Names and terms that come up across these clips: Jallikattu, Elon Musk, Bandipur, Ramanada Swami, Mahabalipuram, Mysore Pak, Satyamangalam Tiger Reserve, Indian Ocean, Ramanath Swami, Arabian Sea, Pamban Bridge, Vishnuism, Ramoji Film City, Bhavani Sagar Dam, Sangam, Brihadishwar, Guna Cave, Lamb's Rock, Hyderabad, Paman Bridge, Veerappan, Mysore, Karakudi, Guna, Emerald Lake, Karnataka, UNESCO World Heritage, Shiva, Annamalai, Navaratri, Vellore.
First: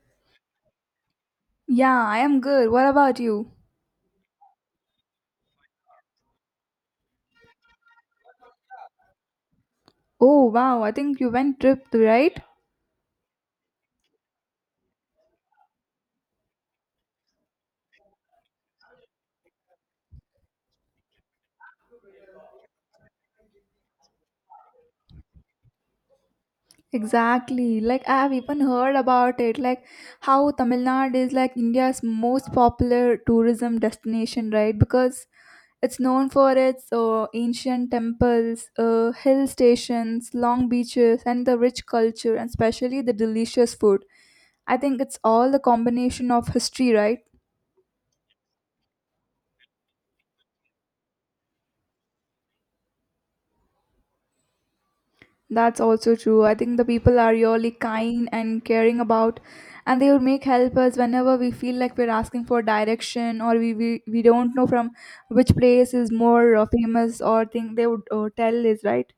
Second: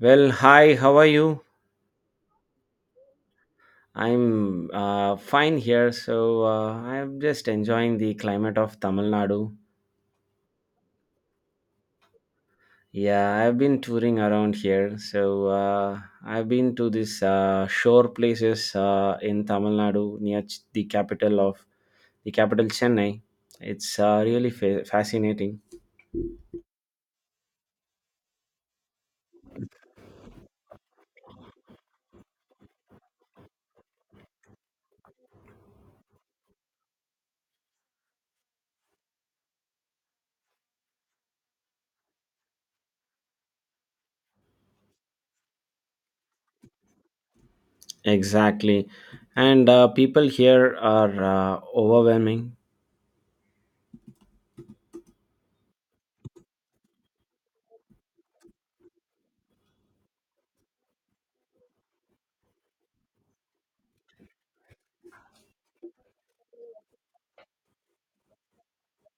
Well, hi, how are you? Yeah, I am good. What about you? I'm fine here. So, I'm just enjoying the climate of Tamil Nadu. Oh, wow. I think you went trip, right? Yeah, I've been touring around here. So, I've been to these shore places in Tamil Nadu near the capital, Chennai. It's really fascinating. Exactly. Like I have even heard about it. Like how Tamil Nadu is like India's most popular tourism destination, right? Because it's known for its ancient temples, hill stations, long beaches, and the rich culture, and especially the delicious food. I think it's all the combination of history, right? Exactly. And people here are overwhelming. That's also true. I think the people are really kind and caring about, and they would make help us whenever we feel like we're asking for direction, or we don't know from which place is more famous or thing they would tell us right.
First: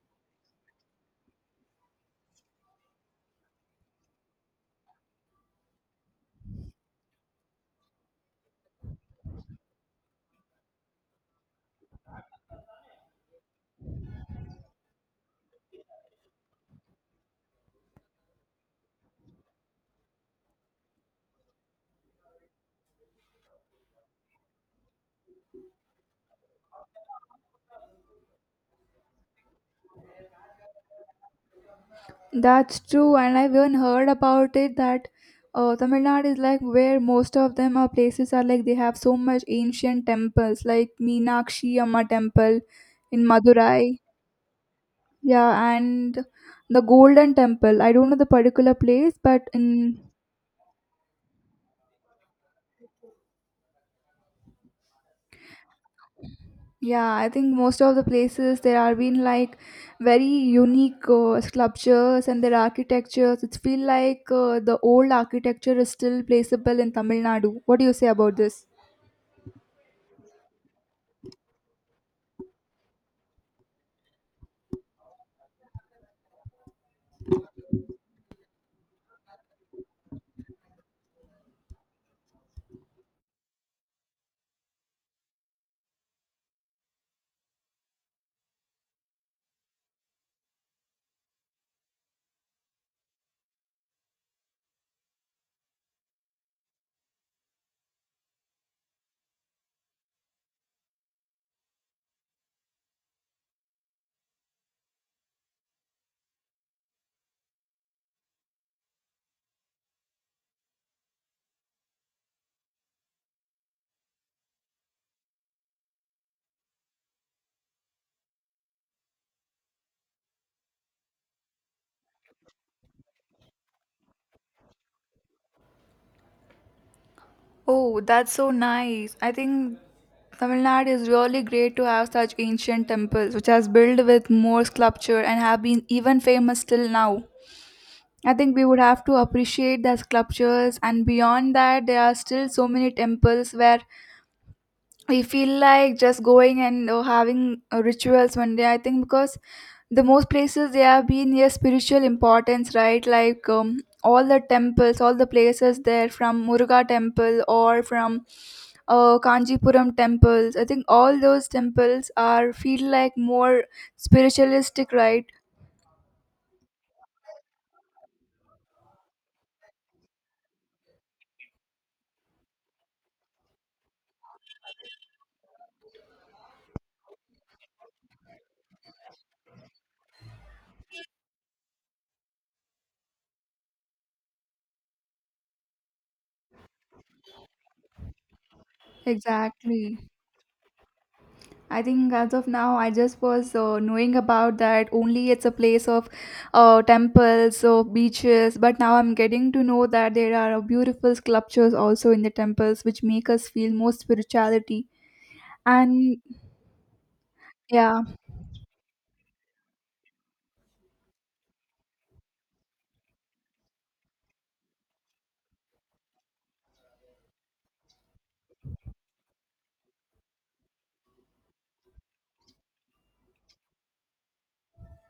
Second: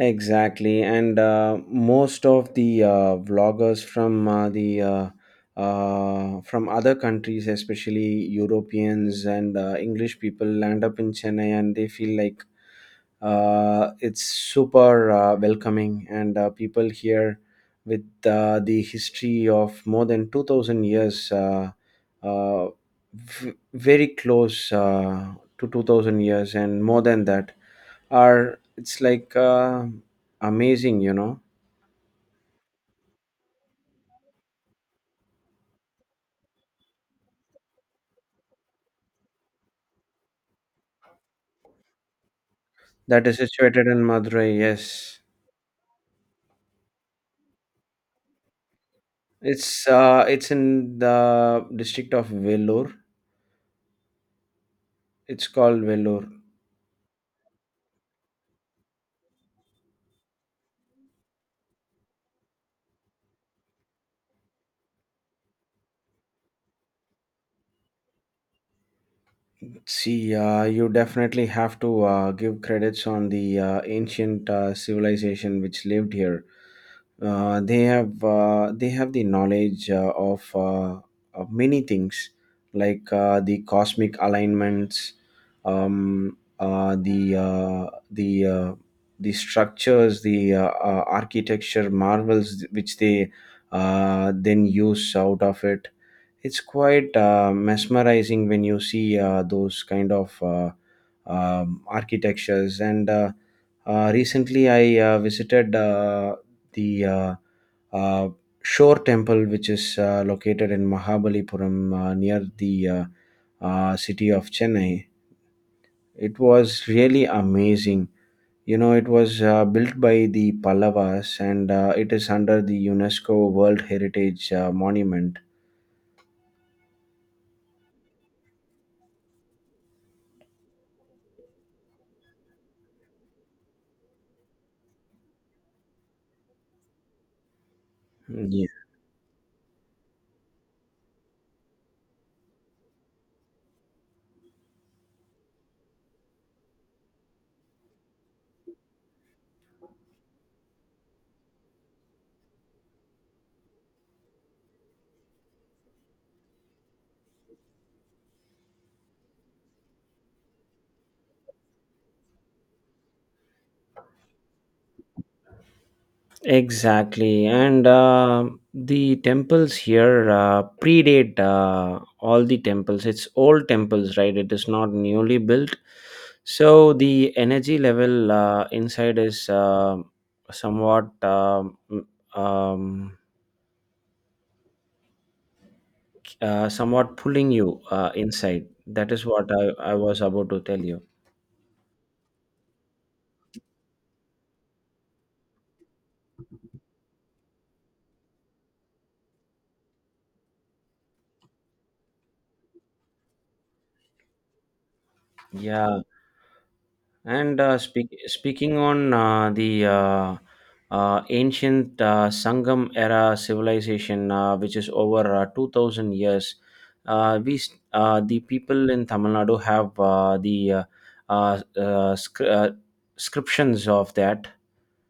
Exactly, and most of the vloggers from the from other countries, especially Europeans and English people, land up in Chennai, and they feel like it's super welcoming, and people here with the history of more than 2000 years, uh, very close to 2000 years, and more than that are it's like amazing, you know. That's true, and I've even heard about it that Tamil Nadu is like where most of them are places are like they have so much ancient temples like Meenakshi Amma temple That in is situated Madurai. in Madurai. Yes. Yeah, and the Golden Temple. I don't know the particular place, but it's in uh it's in the district of Vellore. It's called Vellore. yeah, I think most of the places there are been like very unique sculptures and their architectures. It feel like the old architecture is still placeable in Tamil Nadu. What do you say about this? See, you definitely have to give credits on the ancient civilization which lived here. They have the knowledge, of many things, like the cosmic alignments, um, uh, the uh, the uh, the structures, the architecture marvels which they then use out of it. It's quite mesmerizing when you see those kind of architectures. And recently, I visited the uh, Shore Temple, which is located in Mahabalipuram near the city of Chennai. It was really amazing. You know, it was built by the Pallavas, and it is under the UNESCO World Heritage Monument. Oh, that's so nice. I think Tamil Nadu is really great to have such ancient temples which has built with more sculpture and have been even famous till now. I think we Yeah. would have to appreciate the sculptures, and beyond that, there are still so many temples where we feel like just going and having rituals one day. I think because the most places they have been yes spiritual importance, right? Like all the temples, all the places there, from Muruga temple or from Kanjipuram temples, I think all those temples are feel like more spiritualistic, right? Exactly, and the temples here predate all the temples. It's old temples, right? It is not newly built, so the energy level inside is somewhat um, um, somewhat pulling you inside. That is what I Exactly. was about to tell you. I think as of now, I just was knowing about that only it's a place of temples or beaches, but now I'm getting to know that there are beautiful sculptures also in the temples which make us feel more spirituality. Yeah. And And yeah, speaking on the ancient Sangam era civilization, which is over 2000 years, the people in Tamil Nadu have uh, uh, scr- uh, scriptions of that.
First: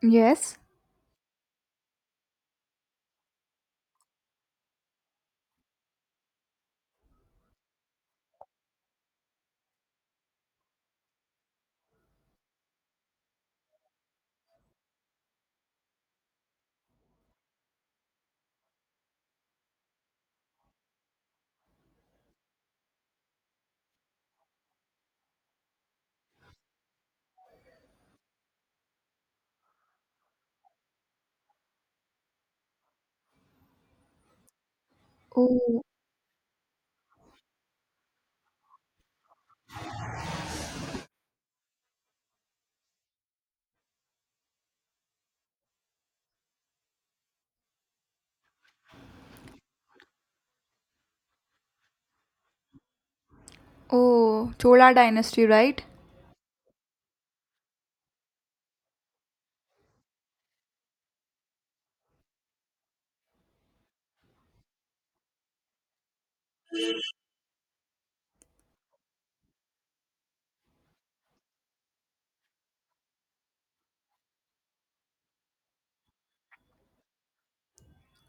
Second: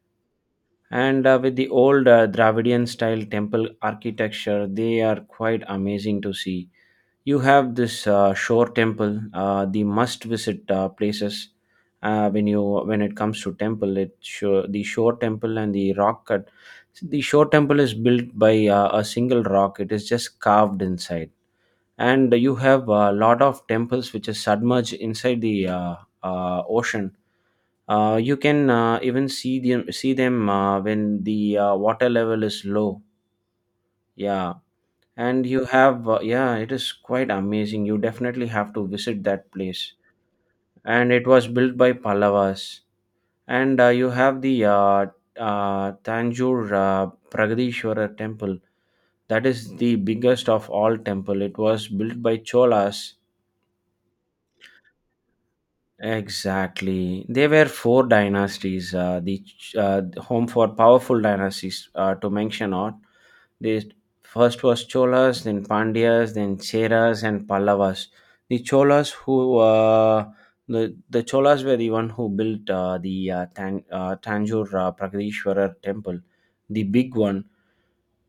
yes. And with the old Dravidian style temple architecture, they are quite amazing to see. You have this shore temple, the must-visit places. Uh, when you when it comes to temple, it sure the shore temple and the rock cut. The shore temple is built by a single rock. It is just carved inside, and you have a lot of temples which is submerged inside the ocean. You can even see them when the water level is low. Yeah, and you Oh, have yeah, it is quite amazing. You definitely have to visit that place, and it was built by Pallavas. And you have the Tanjore Pragadishwara temple. That is the biggest of all temple. It was built by Cholas. oh, Chola dynasty, right? Exactly. There were four dynasties. Home for powerful dynasties to mention on. They first was Cholas, then Pandyas, then Cheras and Pallavas. The Cholas who the Cholas were the one who built Tanjore Prakadishwarar temple, the big one.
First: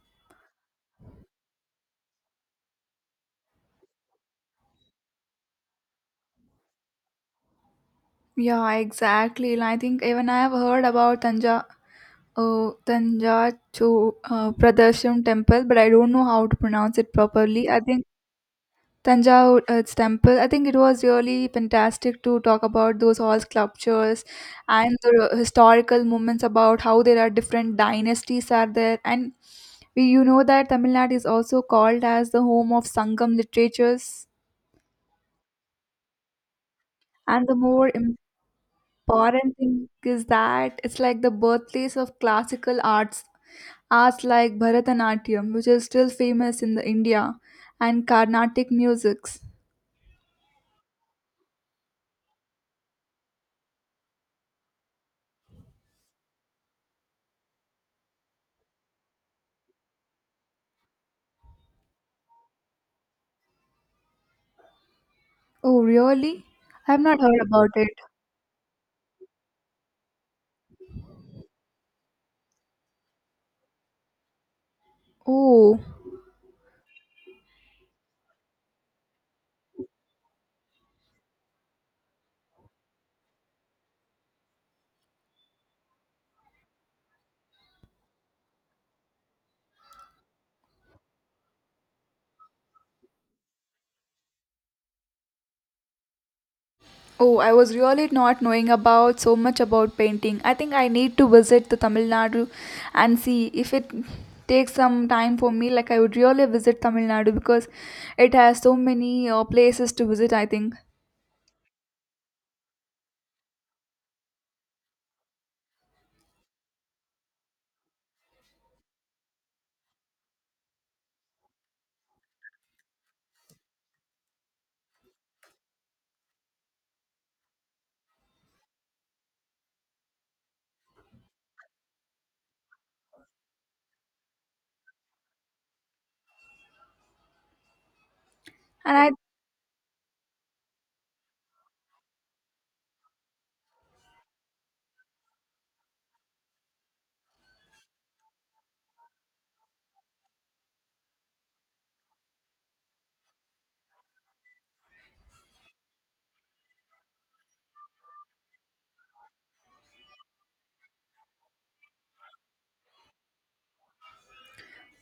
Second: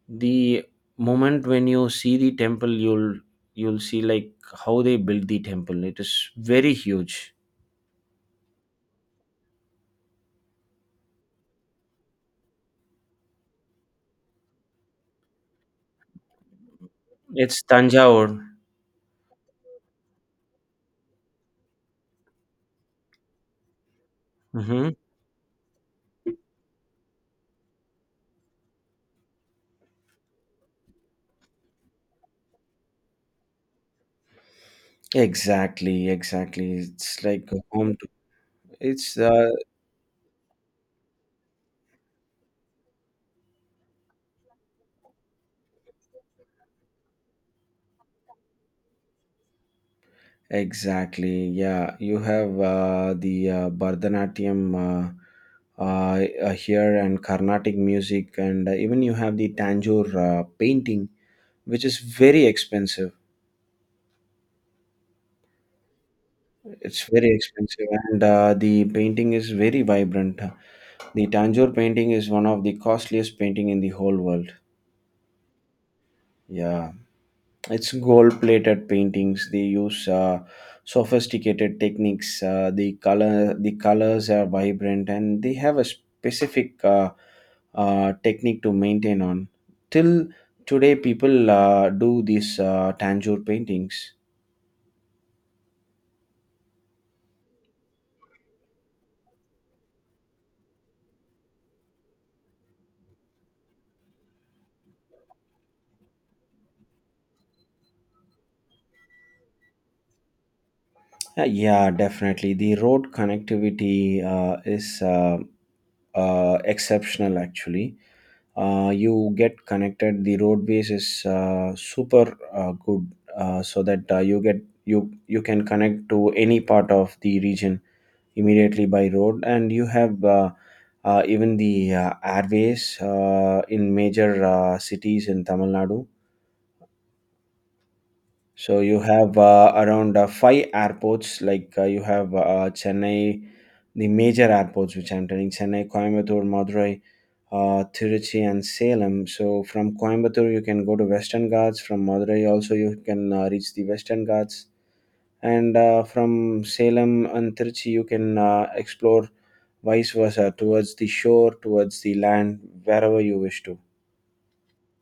The moment when you see the temple, you'll see like how they built the temple. It is very huge. Yeah, exactly. And I think even I have heard about Tanja, Tanja Cho, Pradarsham temple, but I don't know how to pronounce it It's properly. I think Tanjore. Tanjore Earth Temple. I think it was really fantastic to talk about those all sculptures Hmm. and the historical moments about how there are different dynasties are there. And we, you know that Tamil Nadu is also called as the home of Sangam literatures. Exactly, exactly. It's And like the a more home to. It's important thing is that it's like the birthplace of classical arts, arts like Bharatanatyam, which is still famous in the India, and Carnatic musics. Exactly. Yeah, you have the Bharatanatyam here, and Carnatic music, and even you have the Tanjore painting, which is very expensive. Oh, really? I have It's not very heard about expensive, it. and the painting is very vibrant. The Tanjore painting is one of the costliest painting in the whole world. Oh, Yeah. It's gold plated paintings. They use sophisticated techniques. The colors are vibrant, and they have a specific technique to maintain on. Till today, people do these tangier paintings. oh, I was really not knowing about so much about painting. I think I need to visit the Tamil Nadu and see if it takes some time for me. Like, I would really visit Tamil Nadu because it has so many places to visit, I think. Yeah, definitely the road connectivity is uh, exceptional, actually. You get connected. The road base is super good, so that you get you you can connect to any part of the region immediately by road. And you have even the airways in major cities in Tamil Nadu. So And you I, have around five airports, like you have Chennai, the major airports which I'm telling: Chennai, Coimbatore, Madurai, Tiruchi, and Salem. So from Coimbatore, you can go to Western Ghats. From Madurai, also you can reach the Western Ghats. And from Salem and Tiruchi, you can explore vice versa towards the shore, towards the land, wherever you wish to.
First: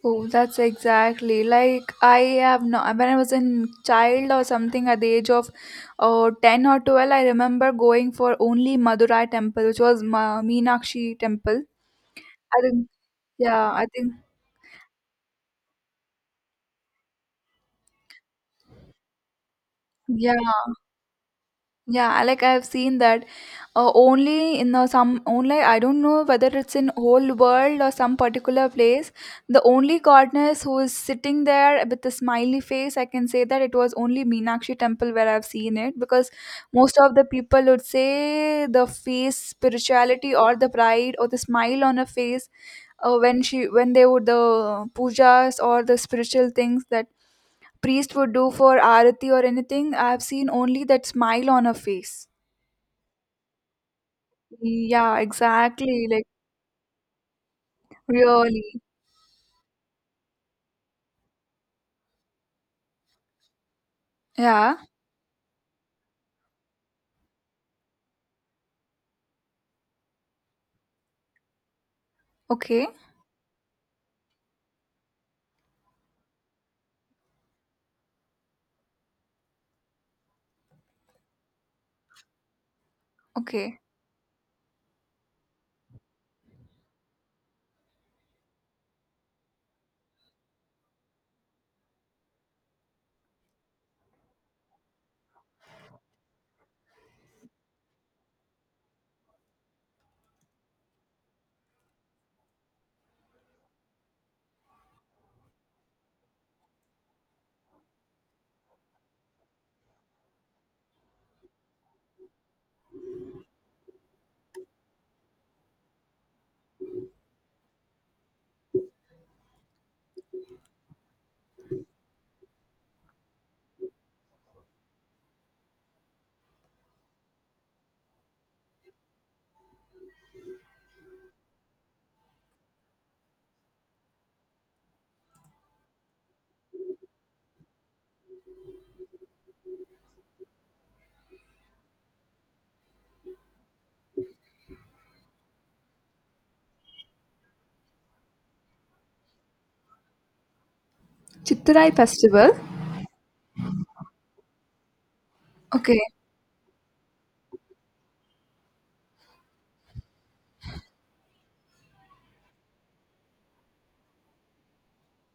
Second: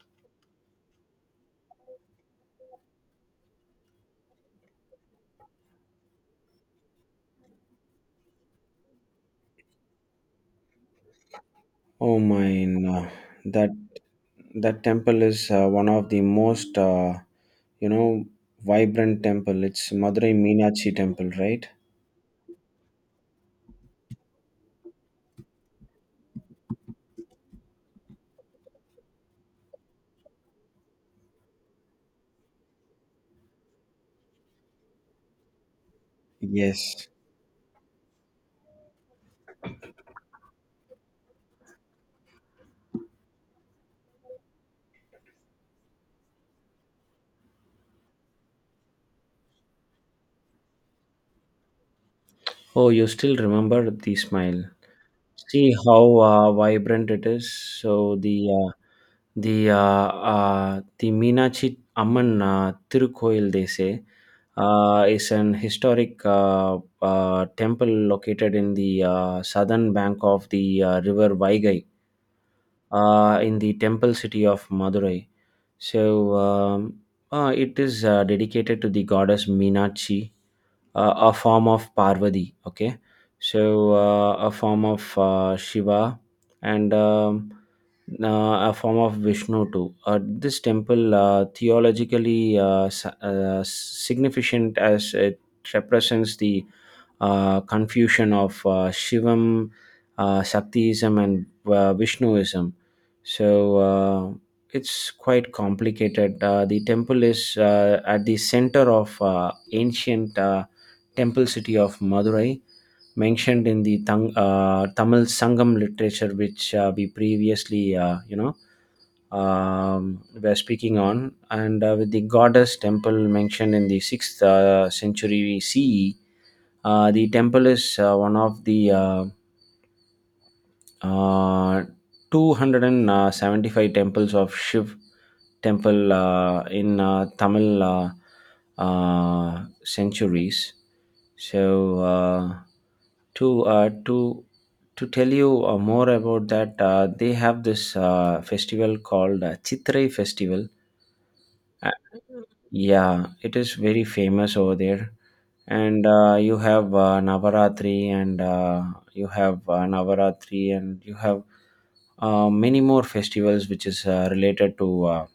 oh, that's exactly like I have no, when I was in child or something at the age of 10 or 12, I remember going for only Madurai temple, which was Meenakshi temple. Oh I my, think, no. that yeah, I think. that temple is one of the most you know vibrant temple. It's Madurai Yeah, Meenakshi temple, right? yeah, like I've seen that only in some only I don't know whether it's in whole world or some particular place. The only goddess who is sitting there with a smiley face, I can say that it was only Meenakshi temple where I've seen it, because most Yes. of the people would say the face spirituality or the pride or the smile on her face when she when they would the pujas or the spiritual things that priest would do for arati or anything. I've seen only that smile on her face. Oh, you still remember the smile. Yeah, See how exactly. Like, vibrant it is. So the really. uh, the uh, uh, the Meenachi Amman Tirukoil, they say, Yeah. Is an historic temple located in the southern bank of the river Vaigai, Okay. In the temple city of Madurai. So it is dedicated to the goddess Meenachi, a form of Parvati. Okay, Okay. so a form of Shiva, and a form of Vishnu too. This temple theologically significant as it represents the confusion of Shivam, Shaktiism, and Vishnuism. So it's quite complicated. The temple is at the center of ancient temple city of Madurai, mentioned in the Tamil Sangam literature, which we previously, were speaking on, and with the goddess temple mentioned in the sixth century CE. The temple is one of the uh, 275 temples of Shiv temple in Tamil centuries. So to uh, to to tell you more about that, they have this festival called Chitrai festival. Chitrai festival. Yeah, it is very famous over there. Okay. And you have Navaratri, and you have many more festivals which is related to uh,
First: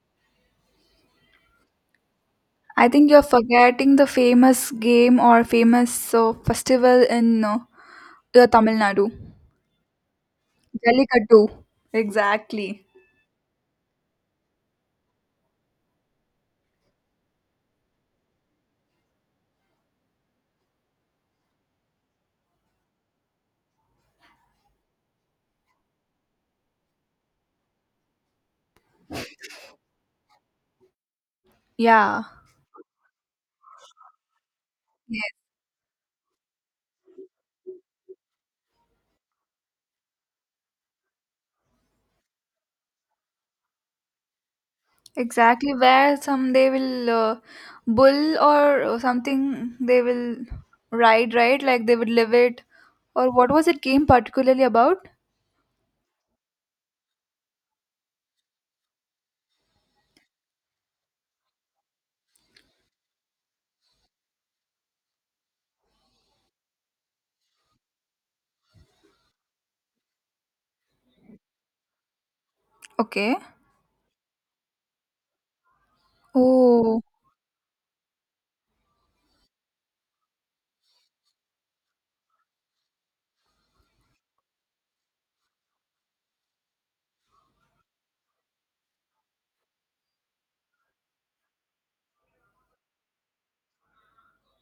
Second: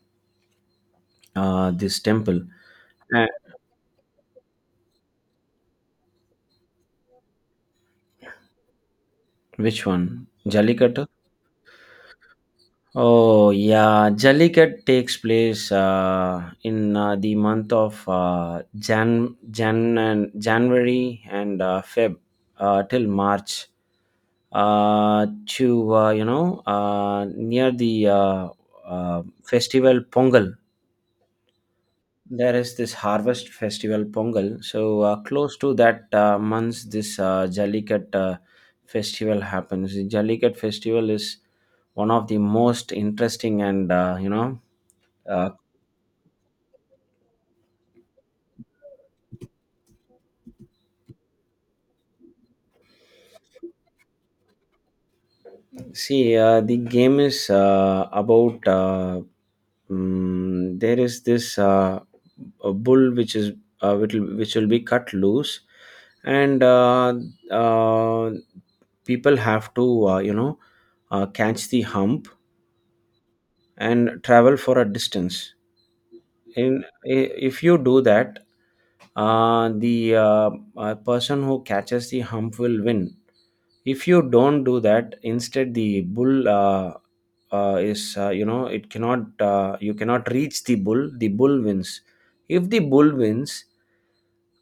uh, this temple. I think you're Uh, forgetting the famous game or famous festival in Tamil Nadu. which one? Jallikattu? Jallikattu. Exactly. Oh, yeah. Jallikat takes place in the month of January and Feb, till March. To you know Near the festival Pongal. Yeah. There is this harvest festival Pongal. So Yes. close to that month, this Jallikat festival happens. The Jallikat festival is one of the most interesting, and uh, Exactly. Where some they will bull or something they will ride, right? Like they would live it. Or what was it game particularly about? see, the game is about there is this a bull which is which will be cut loose, and uh, people have to, catch the hump Okay. and travel for a distance. Oh, If you do that, the person who catches the hump will win. If you don't do that, instead the bull is, it cannot, you cannot reach the bull. The bull wins. If the bull wins,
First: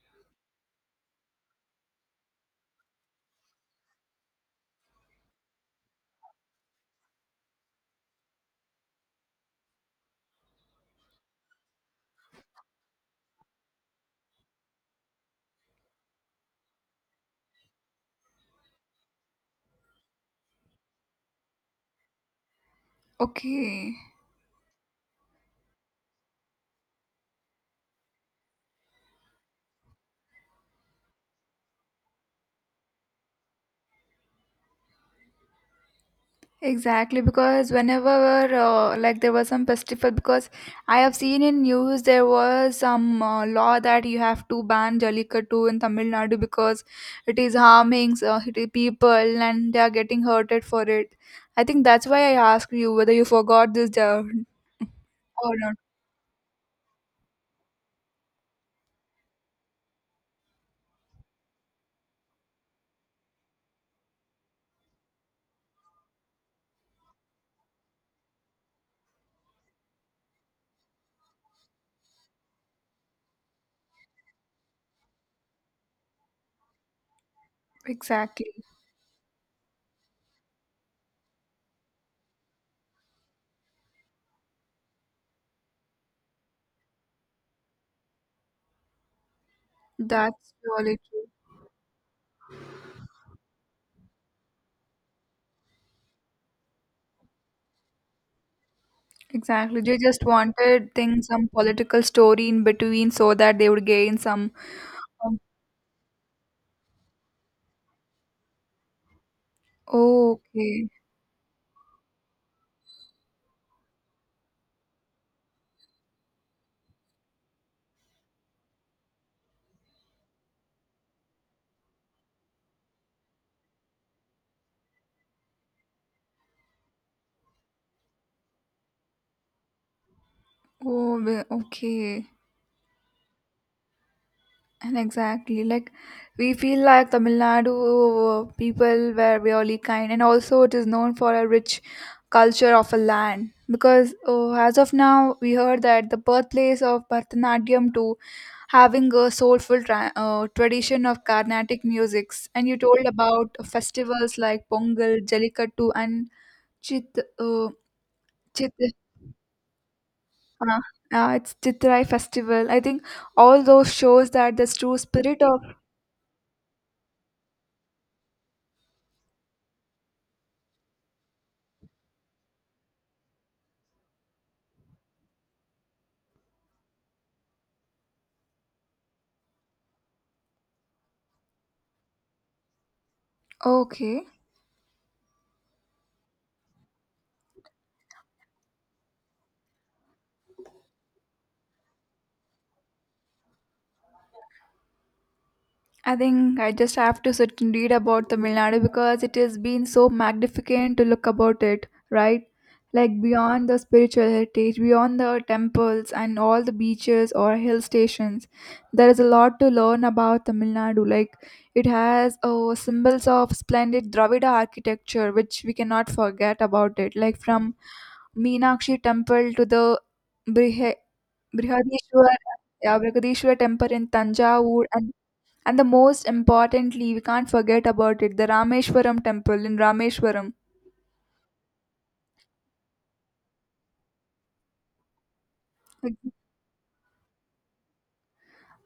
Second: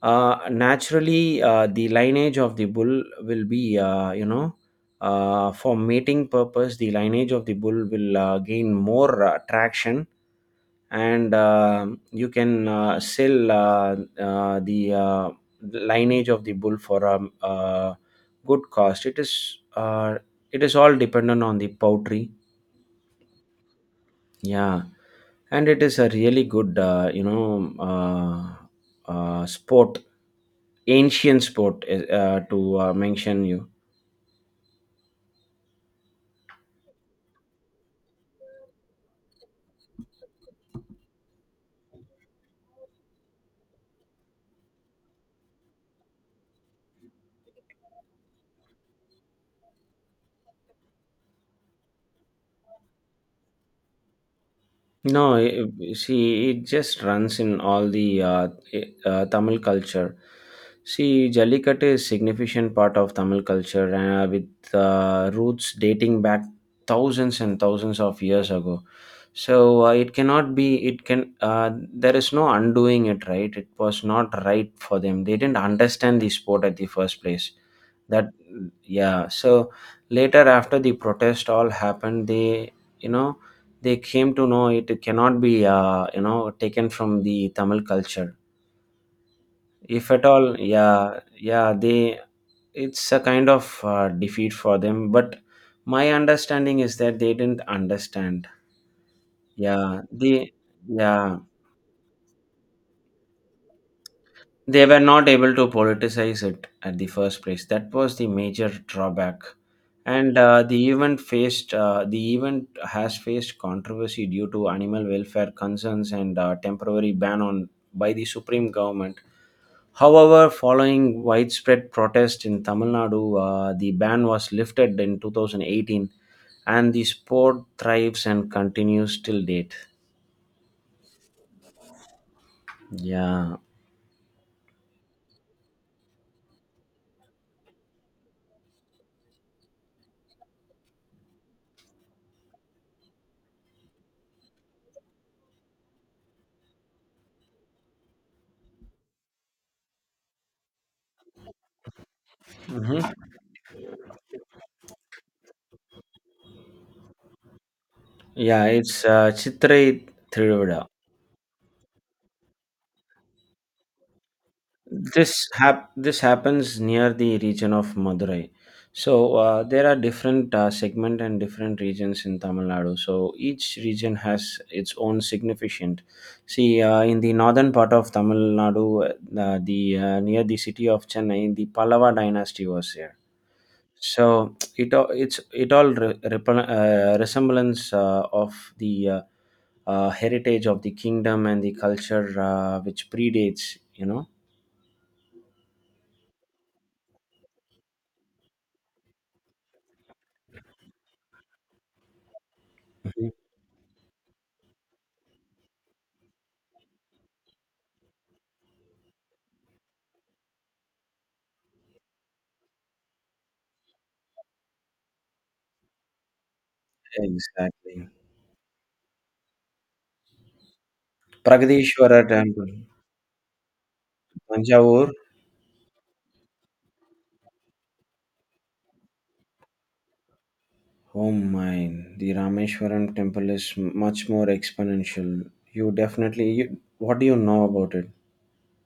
naturally the lineage of the bull will be, for mating purpose, the lineage of the bull will gain more traction. And you can sell the lineage of the bull for a good cost. It is all dependent on the poultry. okay. Yeah, and it is a really good, sport, ancient sport, to mention you. Exactly, because whenever like there was some festival, because I have seen in news there was some law that you have to ban Jallikattu in Tamil Nadu because it is harming it is people and they are getting hurted for it. I think that's why I asked you whether you forgot this No, or not. See, it just runs in all the Tamil culture. See, Jallikattu is significant part of Tamil culture with roots dating back thousands and thousands of years ago. So it cannot be, it can, there is no undoing it, right? It was not right for them. They didn't understand the sport at the first place. That, Exactly, yeah. So later, after the protest all happened, you know, they came to know it cannot be taken from the Tamil culture, if at all. that's really Yeah, true. yeah. They, it's a kind of defeat for them, but my understanding is that they didn't understand. Exactly, they Yeah, just they, wanted things yeah. some political story in between so that they would gain some. They were not Um, able to politicize it at the first place. That was the major drawback. And oh, okay. The event has faced controversy due to animal welfare concerns and temporary ban on by the supreme government. However, following widespread protest in Tamil Nadu, the ban was lifted in 2018, and the sport thrives and continues till date. Oh, well, okay. Yeah. And exactly, like we feel like Tamil Nadu people were really kind, and also it is known for a rich culture of a land. Because oh, as of now, we heard that the birthplace of Bharatanatyam to having a soulful tradition of Carnatic musics, and you Mhm. told about festivals like Pongal, Jallikattu, and Chit. Yeah, Chit it's Chitrai uh, Thiruvada. It's Chitrai festival. I think all those shows that this true this spirit of hap- this happens near the region of Madurai. There are different segment and different regions in Tamil Nadu. So each region has its own significant. In the northern part of Tamil Nadu, the near the city of Chennai, the Pallava dynasty was here. okay, So it all it's it all re- repel- resemblance of the heritage of the kingdom and the culture which predates, I think I just have to sit and read about Tamil Nadu because it has been so magnificent to look about it, right? Like beyond the spiritual heritage, beyond the temples and all the beaches or hill stations, there is a lot to learn about Tamil Nadu. Like it has oh, symbols of splendid Dravida architecture, which we cannot forget about it. Like from Exactly. Meenakshi temple to the Brihe- Pragadishwara Brihadishwar, temple, yeah, Brihadishwar temple in Tanjavur, Thanjavur. and the most importantly, we can't forget about it, the Rameshwaram temple in Rameshwaram. Oh mine, the Rameshwaram temple is much more exponential. You definitely, what do you know about it?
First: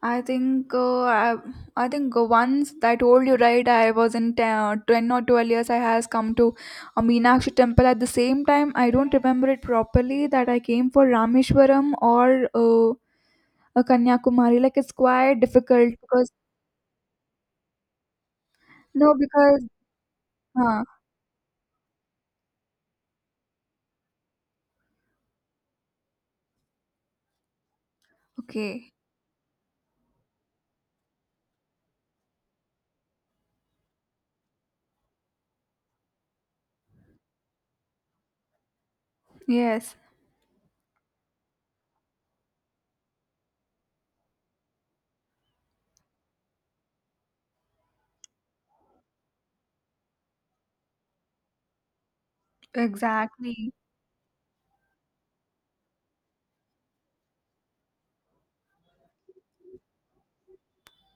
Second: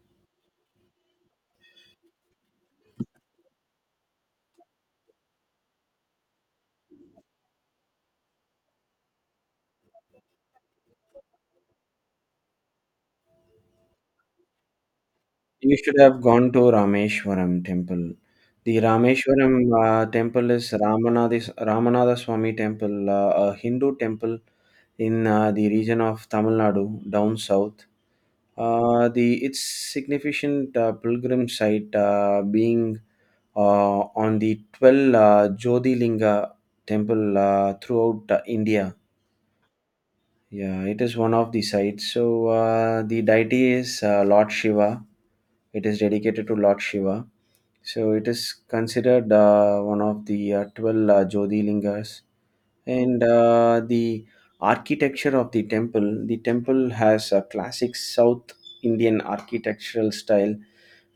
I think I think once I told you right, I was in 10, 10 or 12 years. I has come to a Meenakshi temple at the same time. I don't remember it properly that I came for Rameshwaram or a Kanyakumari. Like it's quite You difficult should have because gone to Rameshwaram temple. The no, Rameshwaram because temple is uh, Ramanada, Ramanada Swami temple, a Hindu temple in the region of Tamil Nadu down south. okay, The its significant pilgrim site being uh, on the 12 Jyotirlinga temple throughout India. yes, Yeah, it is one of the sites. The deity is Lord Shiva. It is dedicated to Lord Shiva. So it is considered one of the 12 Jyotirlingas, and exactly. The architecture of the temple has a classic south indian architectural style,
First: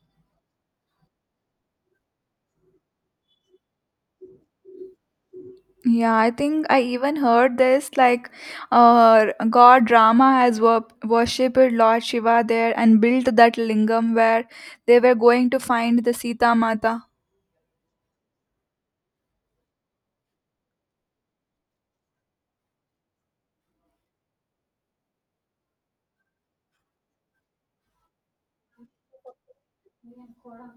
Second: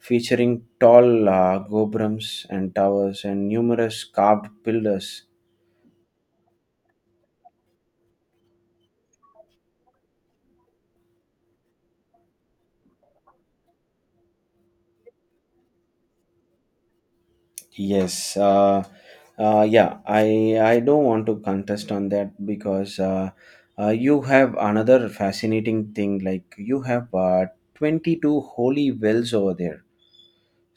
featuring tall gobrams and towers and numerous carved pillars. Yeah, I think I even heard this like god Rama has worshipped Lord Shiva there and built that lingam where they were going to find the Sita Mata. yes uh, yeah, I don't want to contest on that, because you have another fascinating thing. Like you have 22 holy wells over there.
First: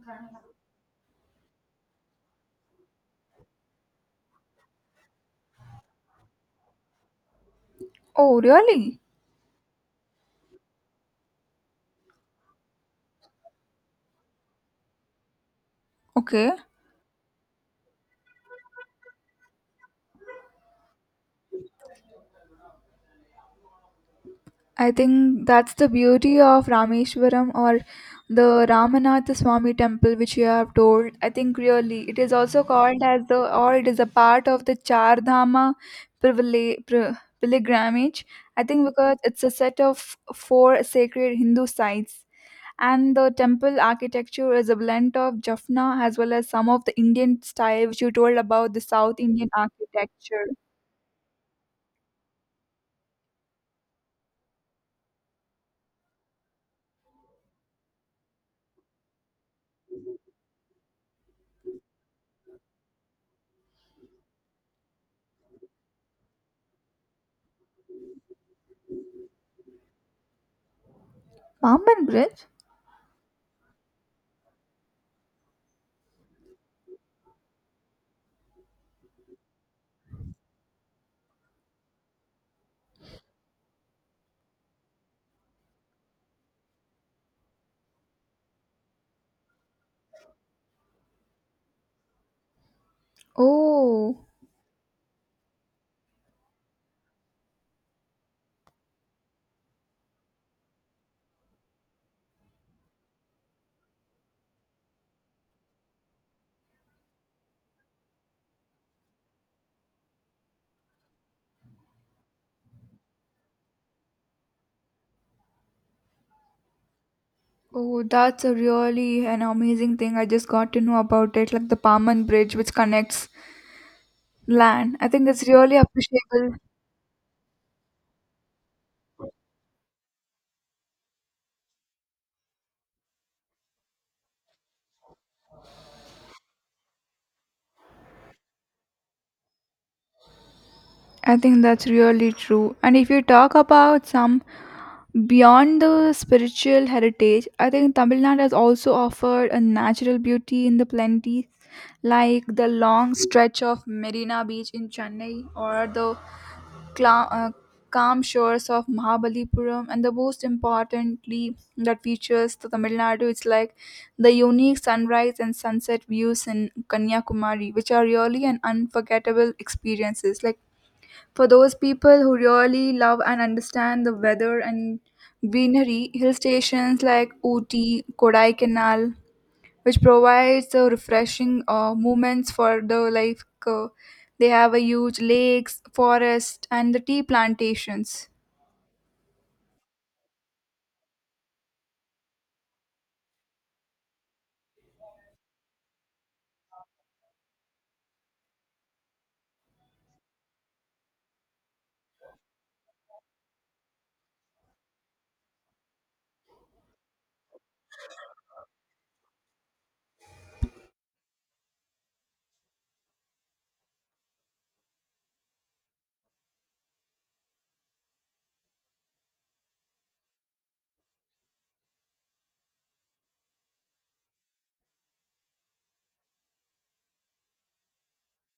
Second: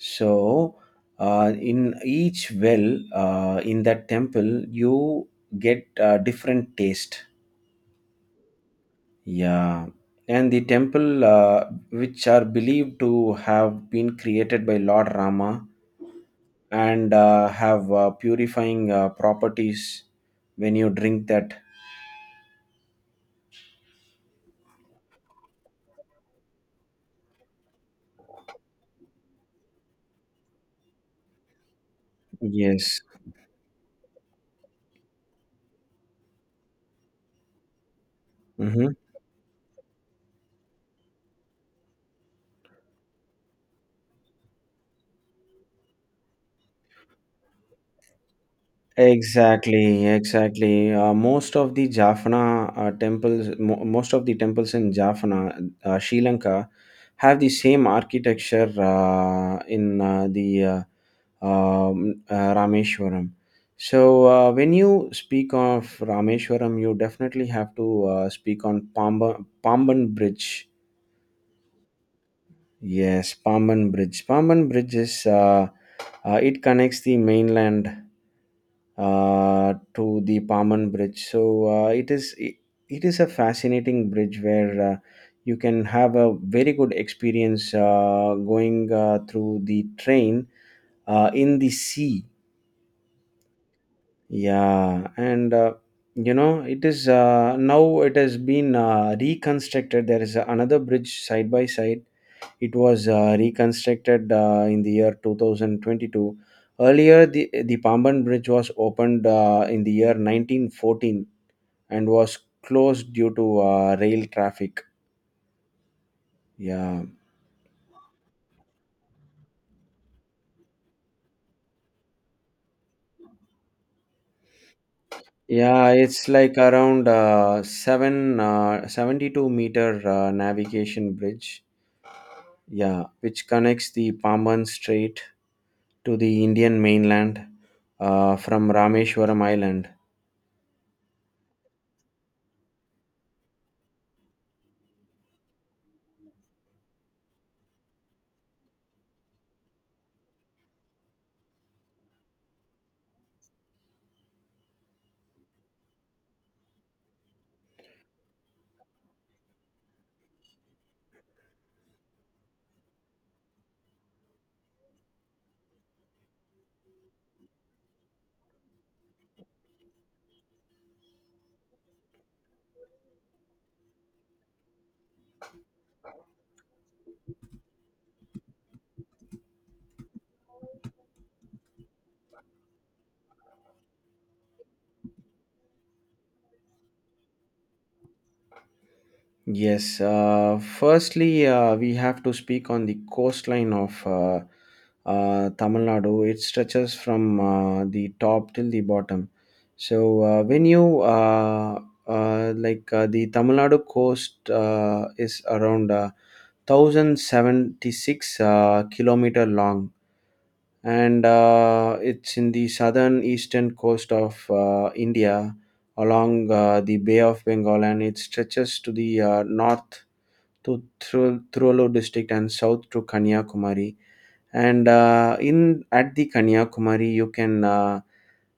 So, in each well in that temple, you get different taste. Oh, really? Yeah, and the temple which are believed to have been created by Lord Rama Okay. and have purifying properties when you drink that. I think that's the beauty of Rameshwaram or the Ramanath Swami temple, which you have told. I think really it is also Yes. called as the, or it is a part of the Char Dhama privile- pri- pilgrimage. I think Mhm. because it's a set of four sacred Hindu sites. And the temple architecture is a blend of Jaffna as well as some of the Indian style, which you told about the South Indian Exactly, architecture. exactly. Most of the Jaffna temples, most of the temples in Jaffna, Sri Lanka, have the same architecture in the Rameshwaram. So, when you speak of Rameshwaram, you definitely have to speak on Pamban Bridge. Bamban Bridge? Yes, Paman Bridge. Paman Bridge is it connects the mainland to the Paman Bridge. It is a fascinating bridge where you can have a very good experience going through the train in the sea. Oh. Yeah, and you know it is now it has been reconstructed. There is another bridge side by side. It was reconstructed in the year 2022. Earlier, the Pamban Bridge was opened in the year 1914, and was closed due to rail traffic. Yeah. Oh, that's a really an amazing thing. I just got to know about it, like the Paman Bridge, which connects land. I think it's really Yeah, it's appreciable. like around uh, seven, uh, 72 meter navigation bridge, yeah, which connects the Pamban Strait to the Indian mainland from Rameshwaram Island. I think that's really true. And if you talk about some beyond the spiritual heritage, I think Tamil Nadu has also offered a natural beauty in the plenty, like the long stretch of Marina Beach in Chennai or the cla- uh, calm shores of Mahabalipuram, and the most importantly, that features to Tamil Nadu. It's like the unique sunrise and sunset views in Kanyakumari, which are really an unforgettable experiences. Like for those people who really love and understand the weather and greenery, hill stations like Ooty, Kodaikanal, which provides refreshing moments for the life. They have a huge lakes, forest, and the tea plantations. Yes, firstly, we have to speak on the coastline of Tamil Nadu. It stretches from the top till the bottom. So when you like the Tamil Nadu coast is around 1076 kilometer long, and it's in the southern eastern coast of India along the Bay of Bengal, and it stretches to the north to Thiruvallur district and south to Kanyakumari. And in at the Kanyakumari,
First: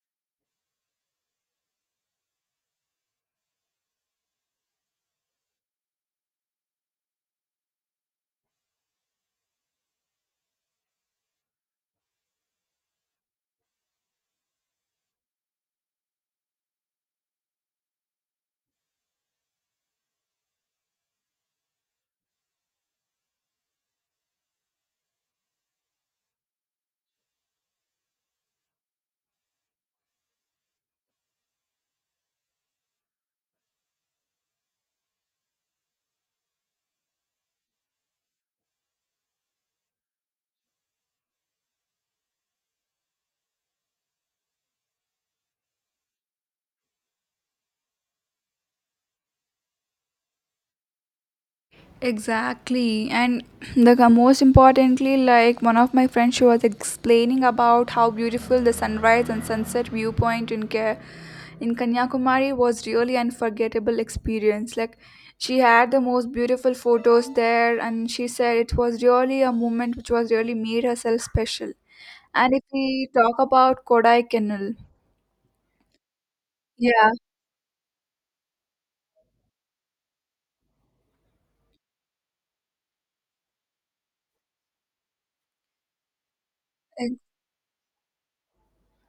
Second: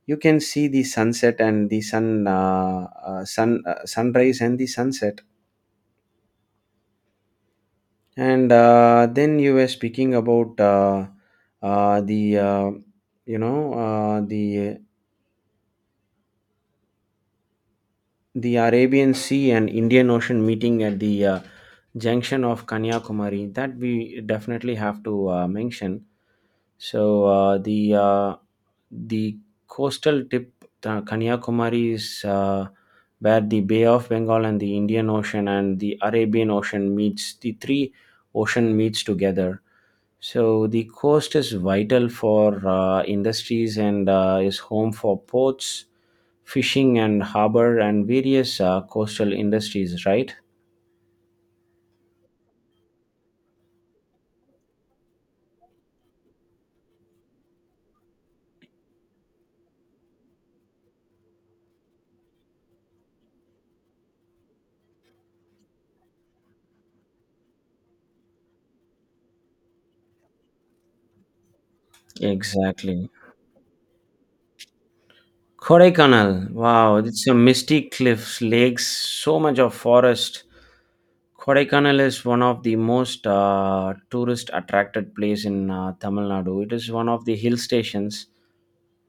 you can see the sunset and the sunrise and the sunset. And then you were speaking about the you know the Arabian Sea and Indian Ocean meeting at the junction of Kanyakumari. That we definitely have to mention. So uh, the uh, the coastal tip, Kanyakumari, is where the Bay of Bengal and the Indian Ocean and the Arabian Ocean meets. The three ocean meets together. So the coast is vital for industries and is home for ports, fishing and harbor and various coastal industries, right? Exactly, and the most importantly, like one of my friends, she was explaining about how beautiful the sunrise and sunset viewpoint in in Kanyakumari was really unforgettable experience. Like she had the most beautiful photos there, and she said it was really a moment which was really made herself special. And if Exactly. we talk about Kodaikanal, Kodaikanal. Wow, yeah, it's a misty cliffs, lakes, so much of forest. Kodaikanal is one of the most tourist attracted place in Tamil Nadu. It is one ex- of the hill stations.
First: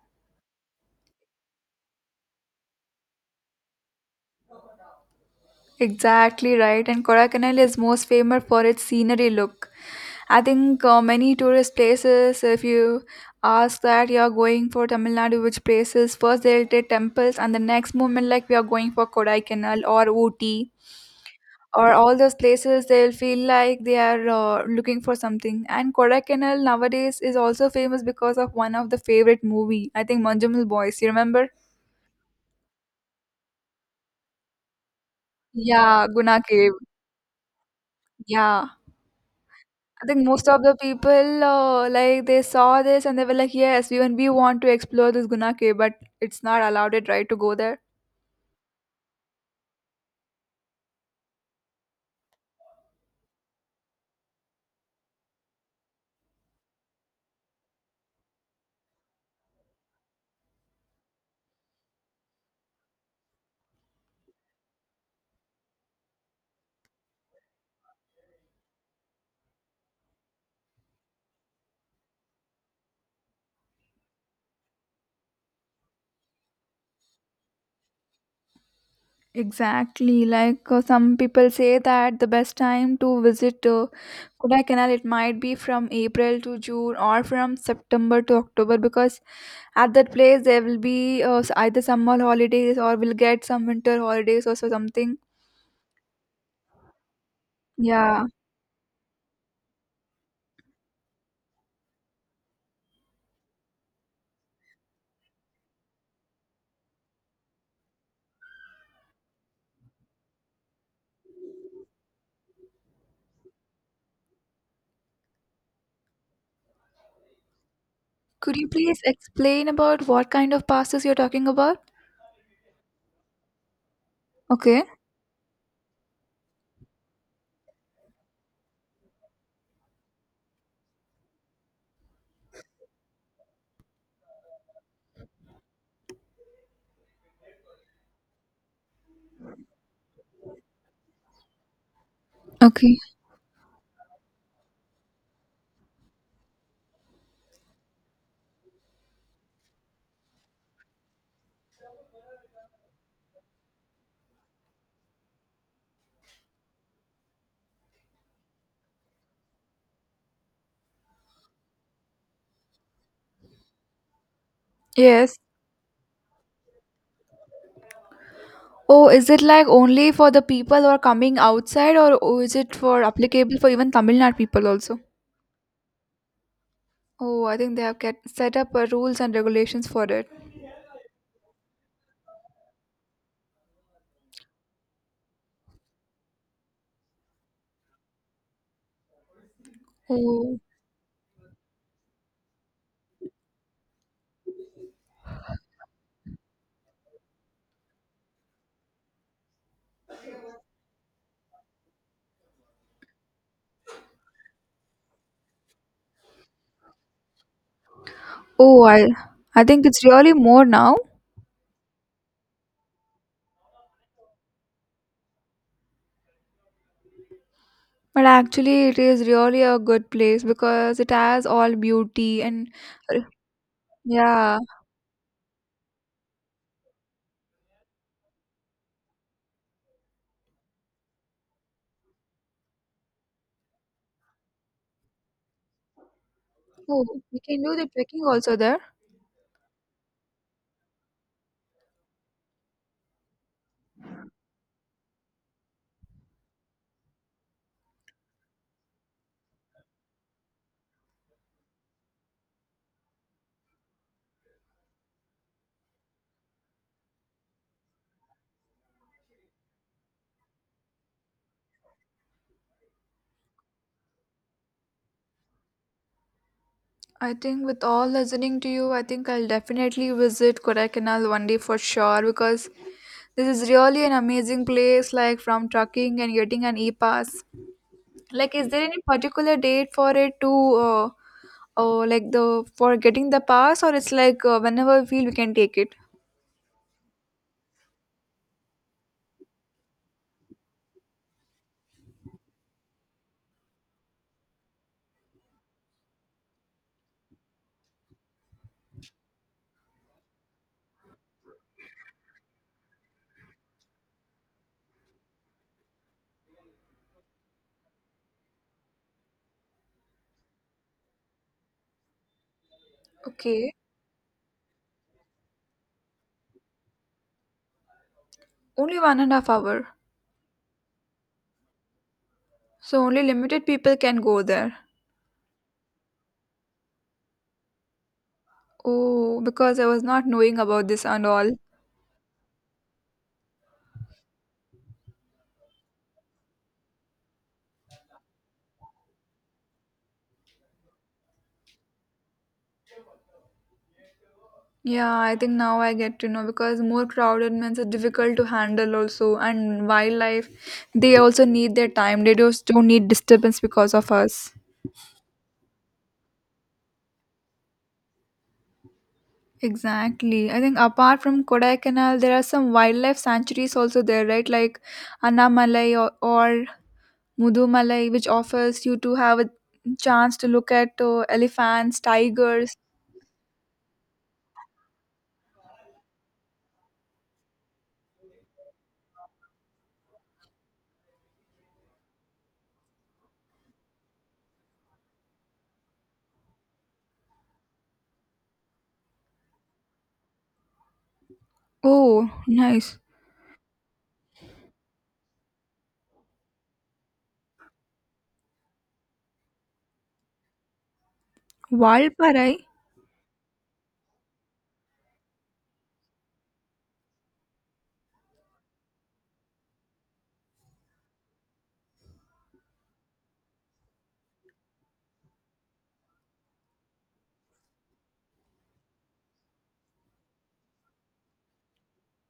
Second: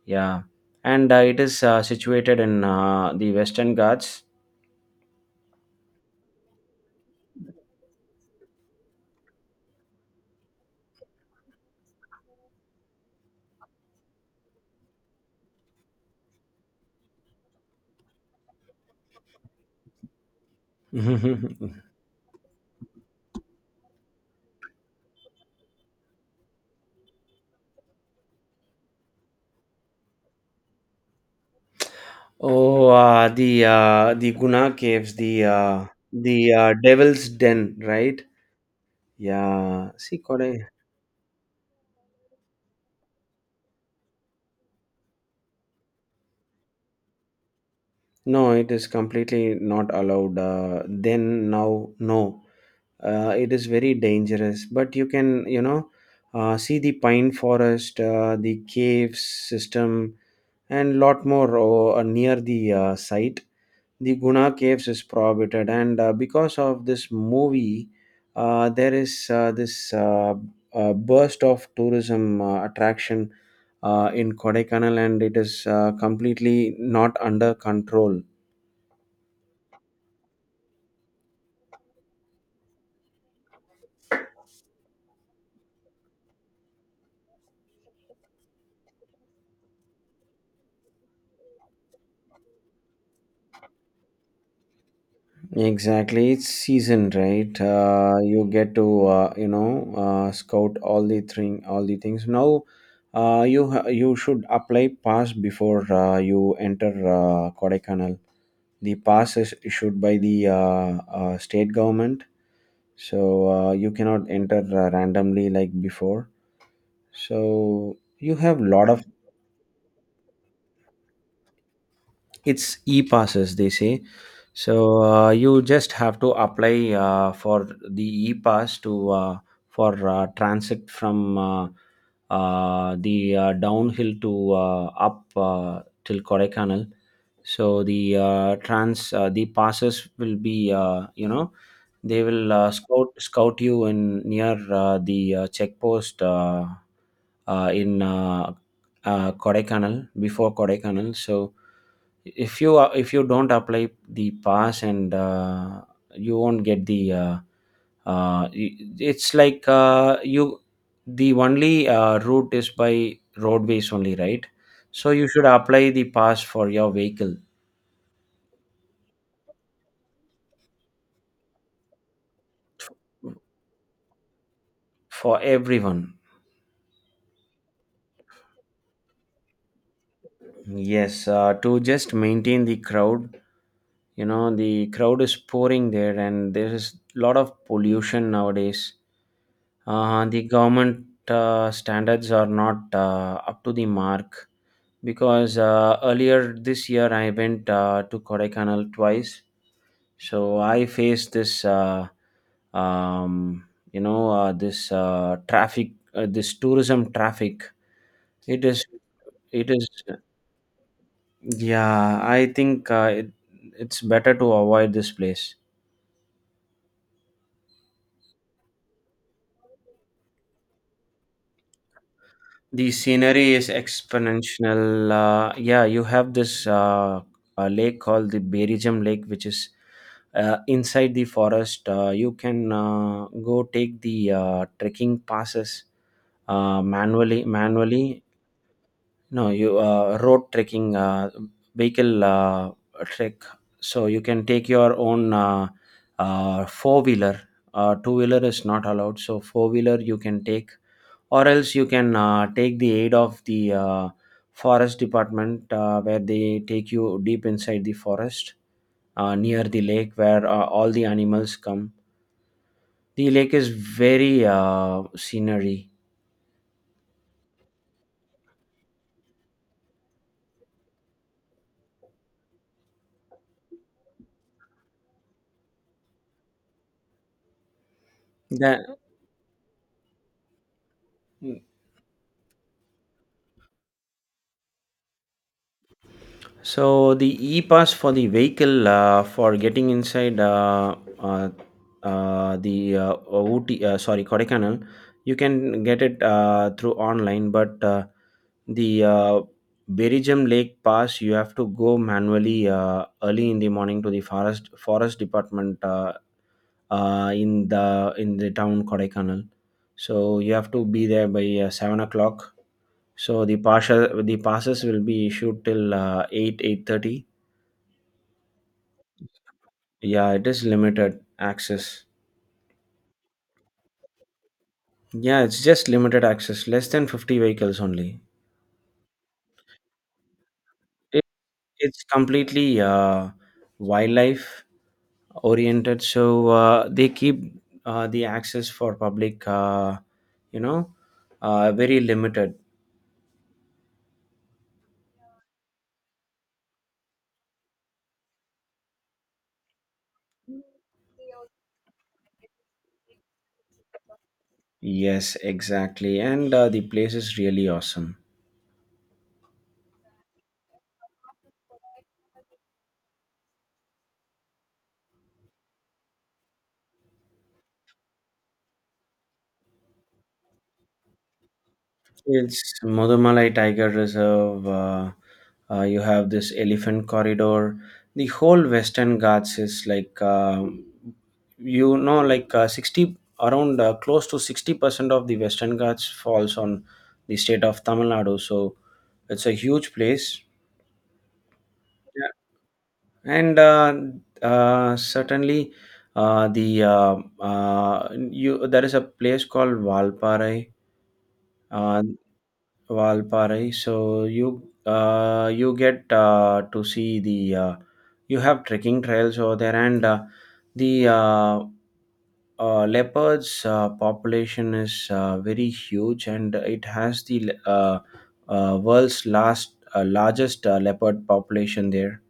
Yeah, and it is situated in the Western Ghats. exactly right. And Kodaikanal is most famous for its scenery look. I think many tourist places, if you ask that you are going for Tamil Nadu, which places, first they'll take temples, and the next moment, like we are going for Kodaikanal or Ooty. Or all those places, they'll feel like they are looking for something. And Kodaikanal nowadays is also famous because of one of the favorite movie. I think Manjumal Boys. You remember? Oh, the Guna caves, Yeah, Guna the Cave. Devil's Den, right? Yeah. Yeah. I See, think most of Kodai. the people like they saw this and they were like, "Yes, even we want to explore this Guna Cave, but it's not allowed it right to go there." No, it is completely not allowed. Then now, no. It is very dangerous. But you can, you know, see the pine forest, the cave system, and lot more near the site. The Guna caves is prohibited, and because of this movie, there is this burst of tourism attraction in Kodaikanal, and it is completely not under control. Exactly. Like some people say that the best time to visit Kodai Canal it might be from April to June or from September to October because at that place there will be either summer holidays or we'll get some winter holidays or so something. Exactly, it's season, right? Yeah. You get to you know scout all the thing, all the things. Now, you should apply pass before you enter Kodaikanal. The pass is issued by the state government, so you cannot enter randomly like before. So you Could have you lot please of. explain about what kind of pastas you're talking about? It's e-passes, they say. Okay. So you just have to apply for the e-pass to for transit from the downhill to up till Kodaikanal. So the passes will be you know, they will uh, Okay. scout scout you in near the check post, in Kodaikanal, before Kodaikanal. So if you don't apply the pass, and you won't get the it's like you the only route is by roadways only, right? So you Yes. should apply the pass for your vehicle. Oh, is it like only for the people who are coming outside, or oh, is it for applicable for even Tamil Nadu people also? For everyone. Oh, I think they have get, set up rules and regulations for it. Yes, to just maintain the crowd. You know, the crowd is pouring there, and there is a lot of pollution nowadays. The Oh, government standards are not up to the mark, because earlier this year I went to Kodaikanal twice. So I faced this um, you know, this traffic, this tourism traffic. it oh, is I it is think it's really more now, Yeah, I think it's better to avoid this place. but actually, it is really a good place because it has all beauty and The uh, scenery is yeah. exponential. Yeah, you have this lake called the Berejam Lake, which is inside the forest. You can go take the trekking passes Oh, we manually. can do the Manually, trekking also there. no, you road trekking, vehicle trek. So you can take your own four wheeler. Two wheeler is not allowed. So four wheeler you can take, or else you can take the aid of the forest department where they take you deep inside the forest near the lake where all the animals come. The lake is very scenery. I think with all listening to you, I think I'll definitely visit Kodaikanal one day for sure because this is really an amazing place. Like from trucking and getting an e-pass. Like, is there That. any particular date for it to, uh, like the for getting the pass, or it's like whenever we feel we can take it? So the e-pass for the vehicle, for getting inside the Ooty, sorry, Kodaikanal, you can get it through online. But the Berejam Lake Pass, you have to go manually early in the morning to the forest department, in the town Kodaikanal. So you have to be there by 7 o'clock. So the Okay, partial the passes will be issued till eight eight thirty. only 1.5 hours. Yeah, it is limited access. So only limited people can go there. Yeah, it's just limited access, less than 50 vehicles only. Oh, because I was not knowing about this It, and all. it's completely wildlife oriented, so they keep the access for public, you know, very limited. Yeah, I think now I get to know because more crowded means are difficult to handle also and wildlife they also need their time. They just don't need disturbance because of us. Yes, exactly. And the place is really awesome. Exactly. I think apart from Kodaikanal there are some wildlife sanctuaries also there, right? Like Annamalai or Mudumalai which offers you to have a chance to look at elephants, It's tigers. Mudumalai Tiger Reserve. You have this elephant corridor. The whole Western Ghats is like, you know, like 60, around close to 60% of the Western Ghats falls on the state of Tamil Nadu. So it's a huge place. Yeah. Oh, nice. And certainly, the you there is a place called Valparai. Uh, Valparai? Valparai. So you get to see the you have trekking trails over there, and the leopards population is very huge, and it has the world's last largest leopard population there.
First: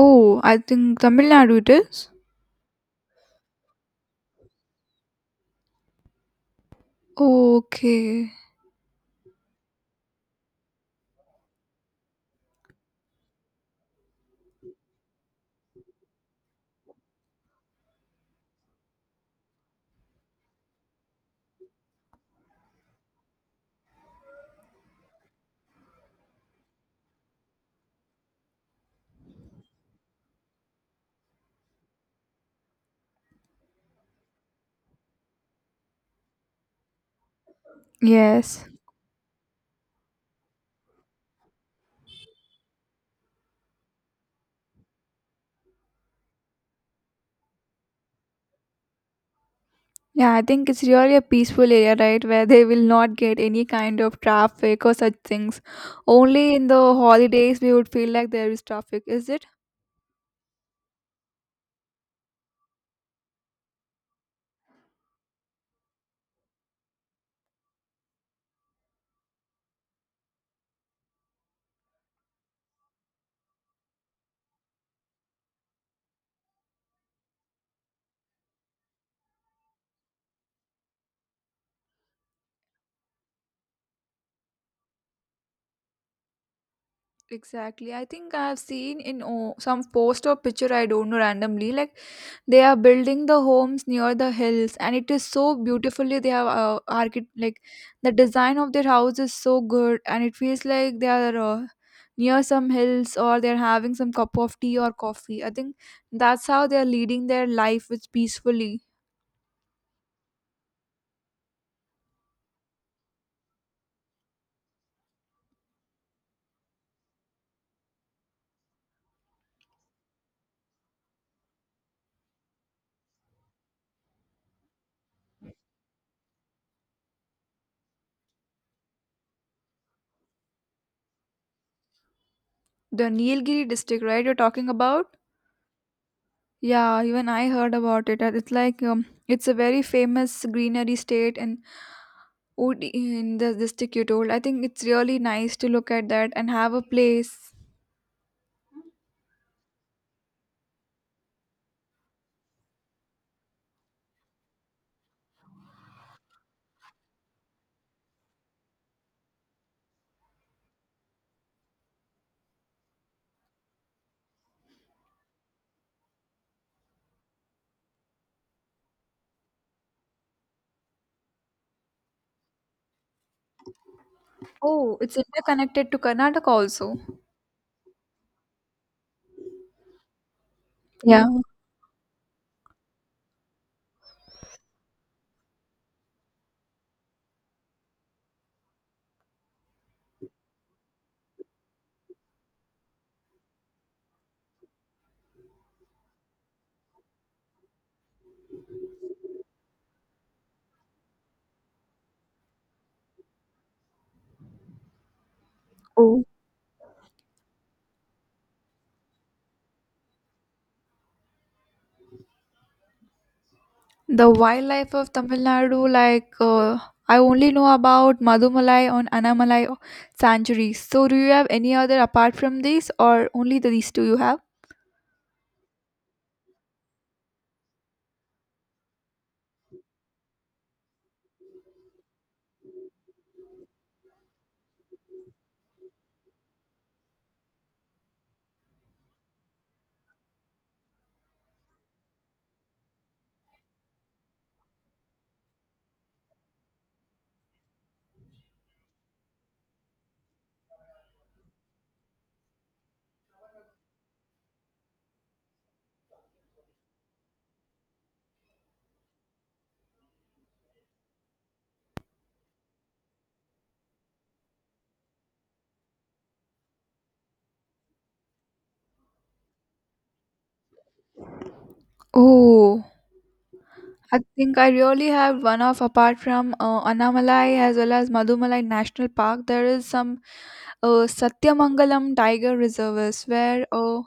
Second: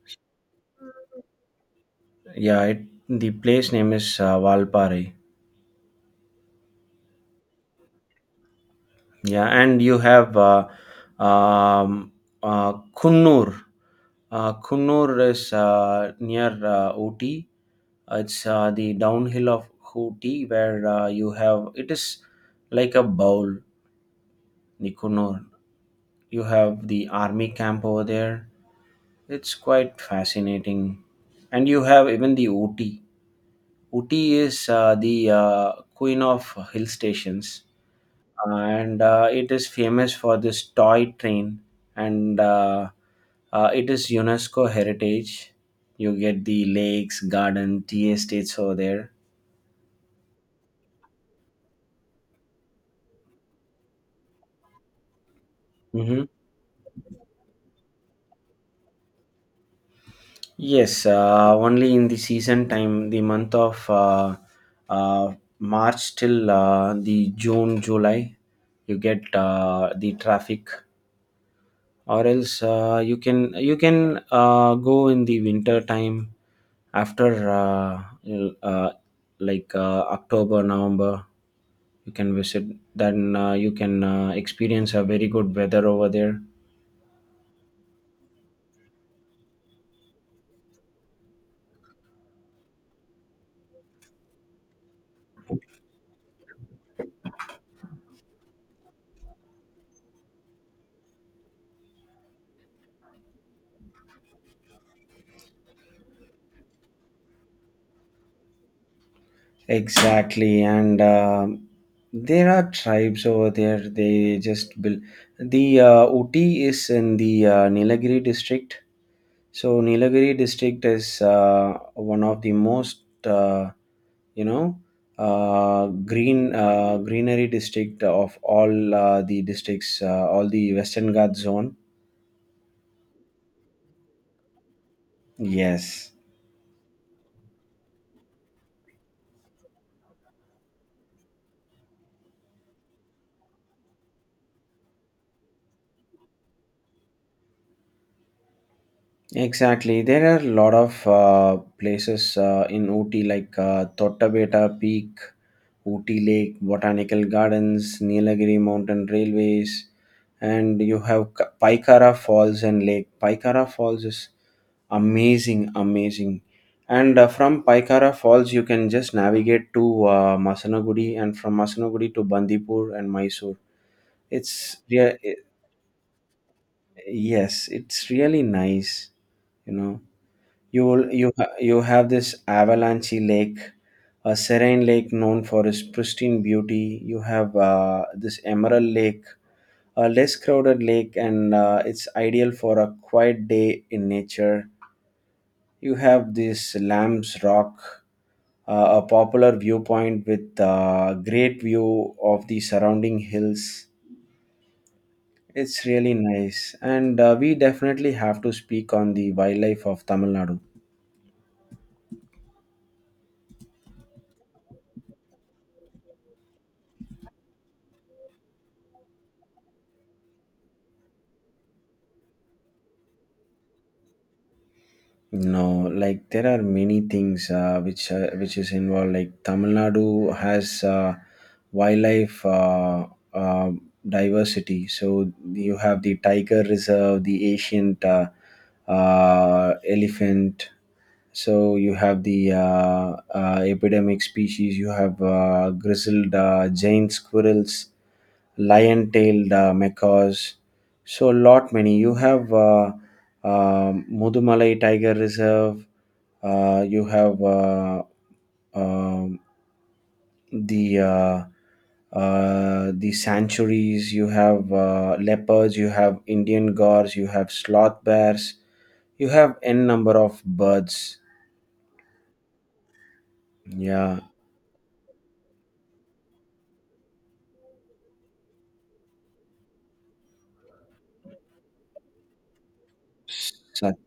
Oh, I think Tamil Nadu it is. Yeah, it, the place name is Valparai. Okay. Yeah, and you have um, Kunnur. Kunnur is near Ooty. It's the downhill of Ooty where you have it is like a bowl. The Kunnur, you have the army camp over there. It's quite fascinating, and you have even the Ooty. Ooty is the queen of hill stations. Yes. And It is famous for this toy train and it is UNESCO heritage. You get the lakes, garden, tea estates over there. Yeah, I think it's really a peaceful area, right, where they will not get any kind of traffic or such things. Mm-hmm. Only in the holidays we would feel like there is traffic. Is it? Yes, only in the season time, the month of March till the June, July, you get the traffic. Or else you can go in the winter time after uh, October, November. You can visit, then you can experience a very good weather over there. Exactly. I think I have seen in oh, some post or picture, I don't know, randomly, like they are building the homes near the hills, and it is so beautifully. They have like the design of their house is so good, and it feels like they are near some hills or they're having some cup of tea or coffee. I think that's how they're leading their life with peacefully. Exactly. And there are tribes over there. They just build the Uti is in the Nilagiri district. So Nilagiri district is one of the most uh, you know uh, green greenery district of all the districts, all the Western Ghats zone. The Nilgiri district, right? You're talking about? Yes. Yeah, even I heard about it. And it's like it's a very famous greenery state and would in the district you told, I think it's really nice to look at that and have a place. Exactly. There are a lot of places in Ooty like Thottabeta Peak, Ooty Lake, Botanical Gardens, Nilagiri Mountain Railways, and you have Paikara Falls and Lake. Paikara Falls is amazing, amazing. And from Paikara Falls, you can just navigate to Masanagudi, and from Masanagudi to Bandipur and Mysore. It's Oh, yeah, it's interconnected to Karnataka also. yes, it's really nice, you know. Yeah. You have this Avalanche Lake, a serene lake known for its pristine beauty. You have this Emerald Lake, a less crowded lake, and it's ideal for a quiet day in nature. You have this Lamb's Rock, a popular viewpoint with great view of the surrounding hills. It's really Oh, nice, and we definitely have to speak on the wildlife of Tamil Nadu. the wildlife of Tamil Nadu, like I only know about Madumalai and Anamalai sanctuaries, so do you have any other apart from these or only these two you have? No, like there are many things which is involved. Like Tamil Nadu has wildlife uh, diversity. So you have the tiger reserve, the ancient elephant. So you have the epidemic species. You have grizzled giant squirrels, lion-tailed macaws. So a lot many. You have Mudumalai Tiger Reserve. You have um the uh, the sanctuaries. You have leopards. You have Indian gores. You have sloth bears. You have n number of birds. Oh, I Yeah. think I really have one of apart from Anamalai as well as Madumalai National Park, there is some uh, Satyamangalam Tiger Reserve is where, oh, Sat-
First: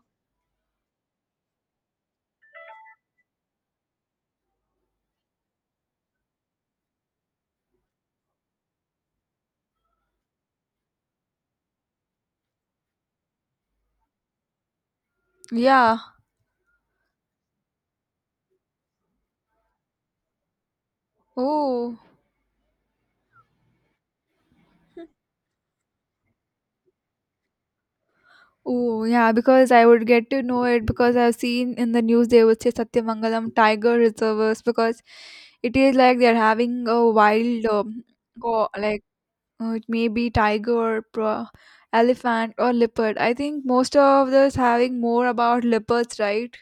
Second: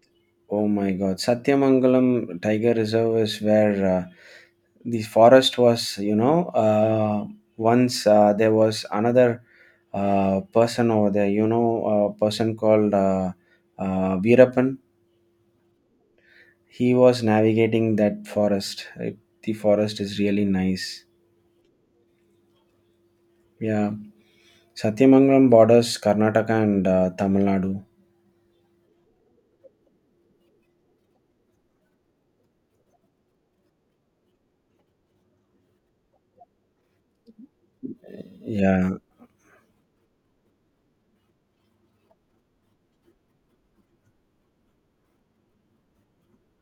oh my God. Satyamangalam Tiger Reserve is where. The forest was, once there was another person over there, a person called Veerappan. yeah, He was navigating that forest. It, the forest is really nice. oh, Yeah. Satyamangalam borders Karnataka and Tamil Nadu. oh, yeah, because I would get to know it because I've seen in the news they would say Satyamangalam Tiger Reserves because it is like they're having a wild, go, Yeah. like, it may be tiger, pro, elephant, or leopard. I think most of this having more about leopards, right?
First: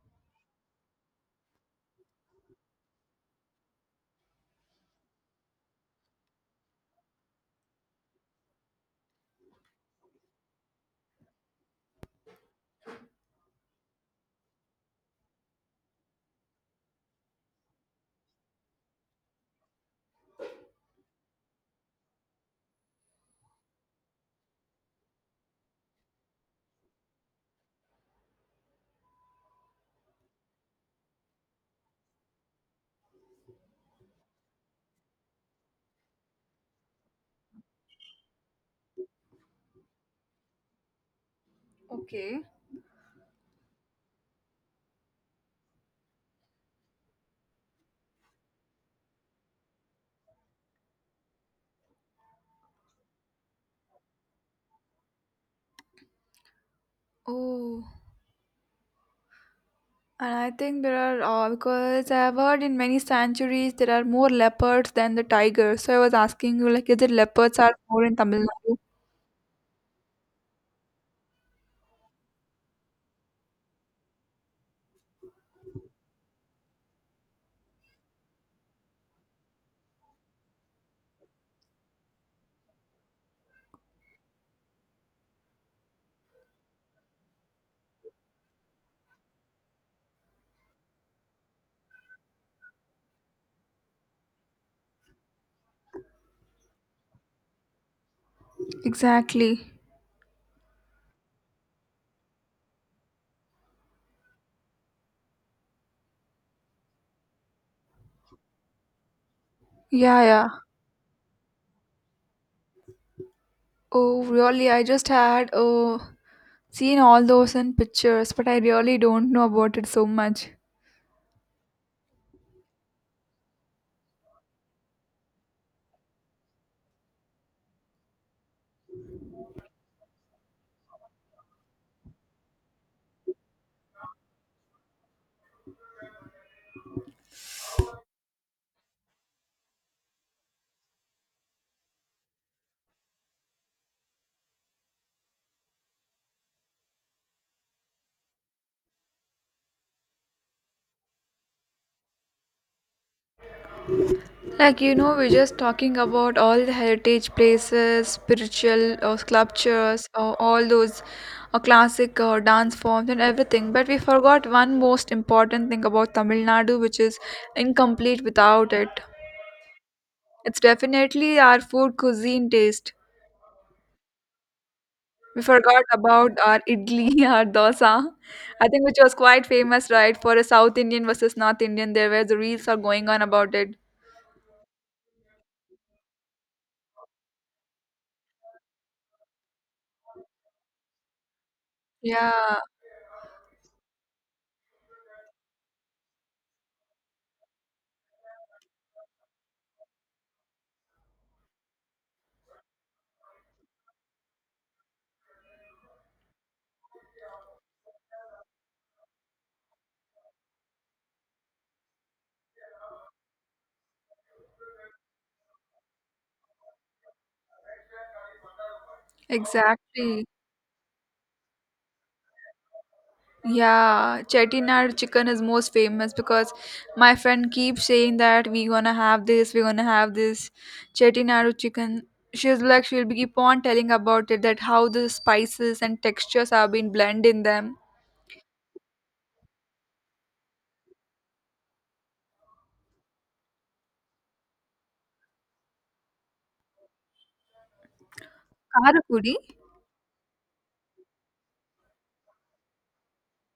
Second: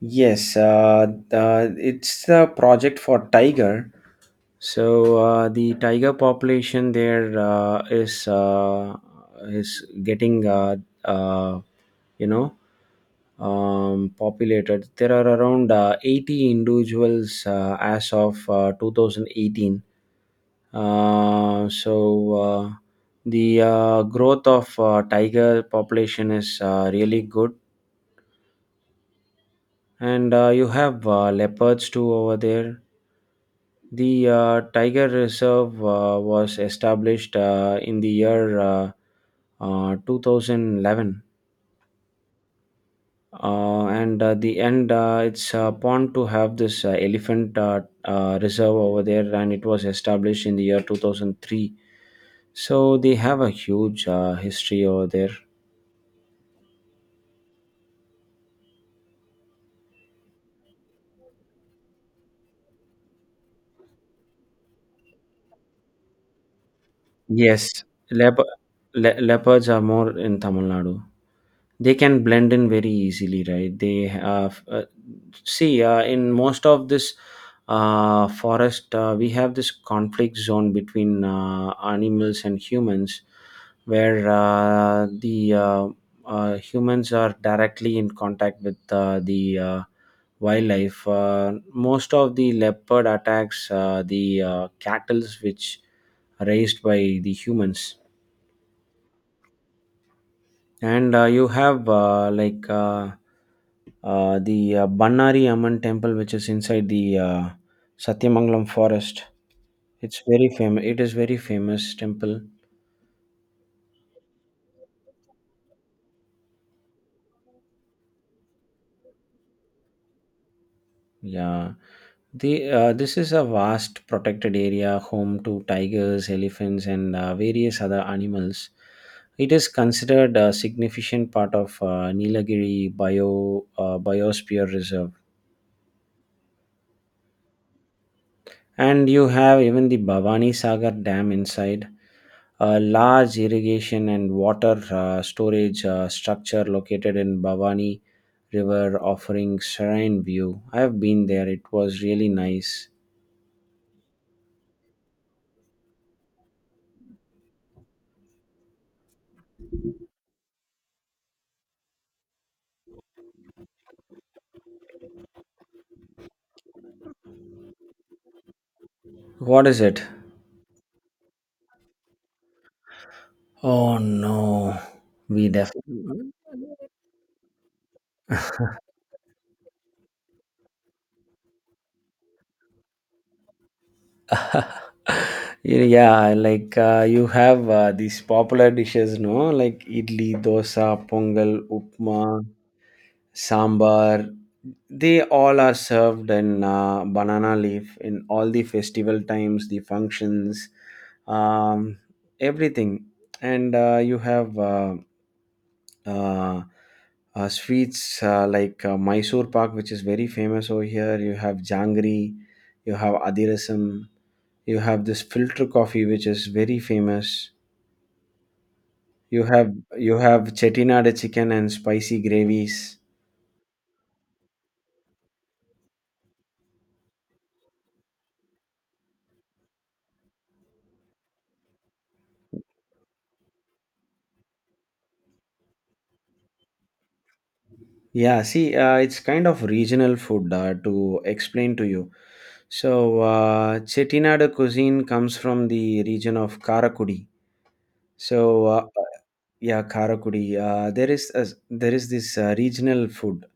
Yes, it's a project for tiger. So the tiger population there is getting uh, you know populated. There are around 80 individuals as of 2018. Uh, so uh, the growth of tiger population is really good, and you have leopards too over there. The tiger reserve was established in the year 2011, Okay. uh, and the end it's pond to have this elephant reserve over there, and it was established in the year 2003. So they have a huge history over there. Oh. And I think there are, because I've heard in many sanctuaries there are more leopards than the tigers. So I was asking you, like, is it leopards are Yes, more in lep Tamil Nadu? Leopards are more in Tamil Nadu. They can blend in very easily, right? They have see in most of this forest we have this conflict zone between animals and humans, where the humans are directly in contact with the wildlife. Most of the leopard attacks the cattle which are raised by the humans. Exactly. And you have like the Bannari Amman temple which is inside the Satyamangalam forest. It's Yeah, very yeah. famous. It is very famous temple. Oh, really? I just had seen all those in pictures, but I really don't know about it so much. Yeah, the this is a vast protected area home to tigers, elephants, and various other animals. It is considered a significant part of Nilagiri biosphere reserve. And you have even the Bhavani Sagar Dam inside, a large irrigation and water storage structure located in Bhavani River, offering serene view. I have been there; it was really nice. Like you know, we're just talking about all the heritage places, spiritual sculptures, all those classic dance forms and everything. But we forgot one most important thing about Tamil Nadu, which is incomplete without it. What is it? It's definitely our food cuisine taste. Oh no, We we forgot definitely. about our idli, our dosa. I think which was quite famous, right? For a South Indian versus North Indian, there where the reels are going on about it. Yeah, like you have these popular dishes, no? Like idli, dosa, pongal, upma, Yeah, sambar. They all are served in banana leaf in all the festival times, the functions, um, everything. And you have uh, sweets like Mysore Pak, which is very famous over here. You have jangri, you have adirasam, you have this filter coffee, which is very famous. You exactly. have chettinad chicken and spicy gravies. Yeah, Chettinad chicken is most famous because my friend keeps saying that we gonna have this Chettinad chicken. She'll be keep on telling about it that how the spices and textures have been blend in them. Yeah, see, it's kind of regional food to explain to you. So, Chettinad cuisine comes from the region of Karakudi. So uh, Karakudi? yeah, Karakudi. There is this regional food.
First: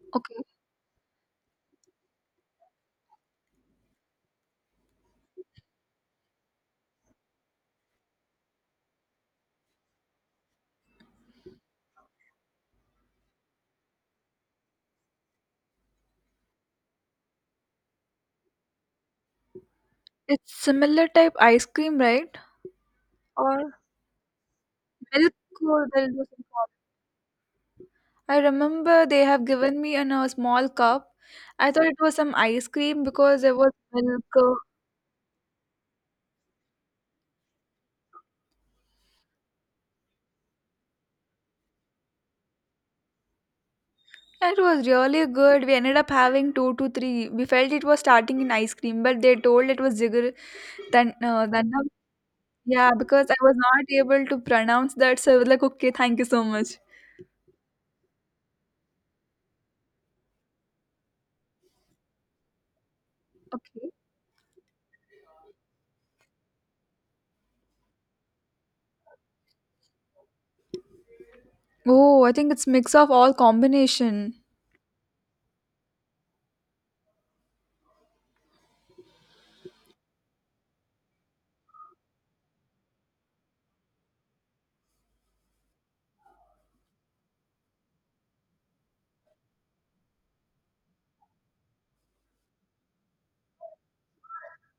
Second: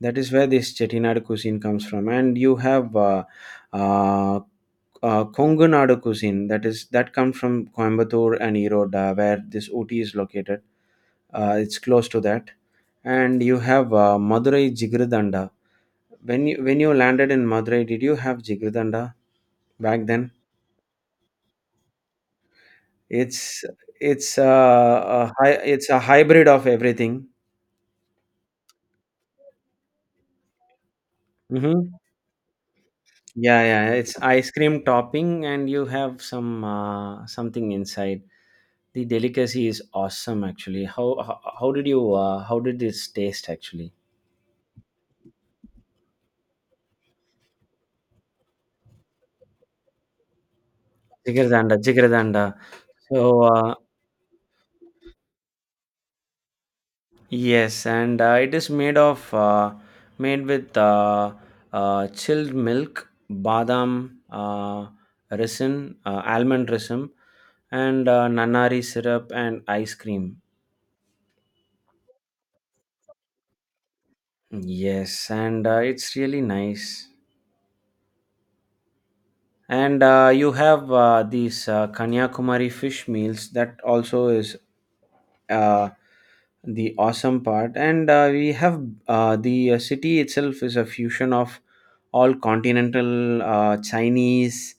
That is Okay. where this Chettinad cuisine comes from, and you have uh, Konganadu cuisine. That comes from Coimbatore and Erode, where this OT is located. It's close to that, and you have Madurai Jigridanda. When you landed in Madurai, did you have Jigridanda back then? It's similar type ice cream, right? It's Or it's milk it's or a they'll do some hybrid of kind. everything. I remember they have given me in a small cup. I thought Mhm. it was some ice cream because there Yeah, was yeah, yeah. It's ice milk. cream topping, and you have some something inside. The delicacy is awesome, actually. How did you how did this taste actually? It was really good. We ended up having two to three. We felt it was starting in ice cream, but they told it was jigger than Jigardanda, jigardanda. yeah, because I So was uh, not able to pronounce that. So I was like, okay, thank you so much. yes, and it is made with chilled milk, Okay. badam resin, almond resin, and nanari syrup and ice cream. Oh, I think it's mix of all combination. Yes, and it's really nice. And you have these Kanyakumari fish meals, that also is uh, the awesome part. And we have the city itself is a fusion of all continental Chinese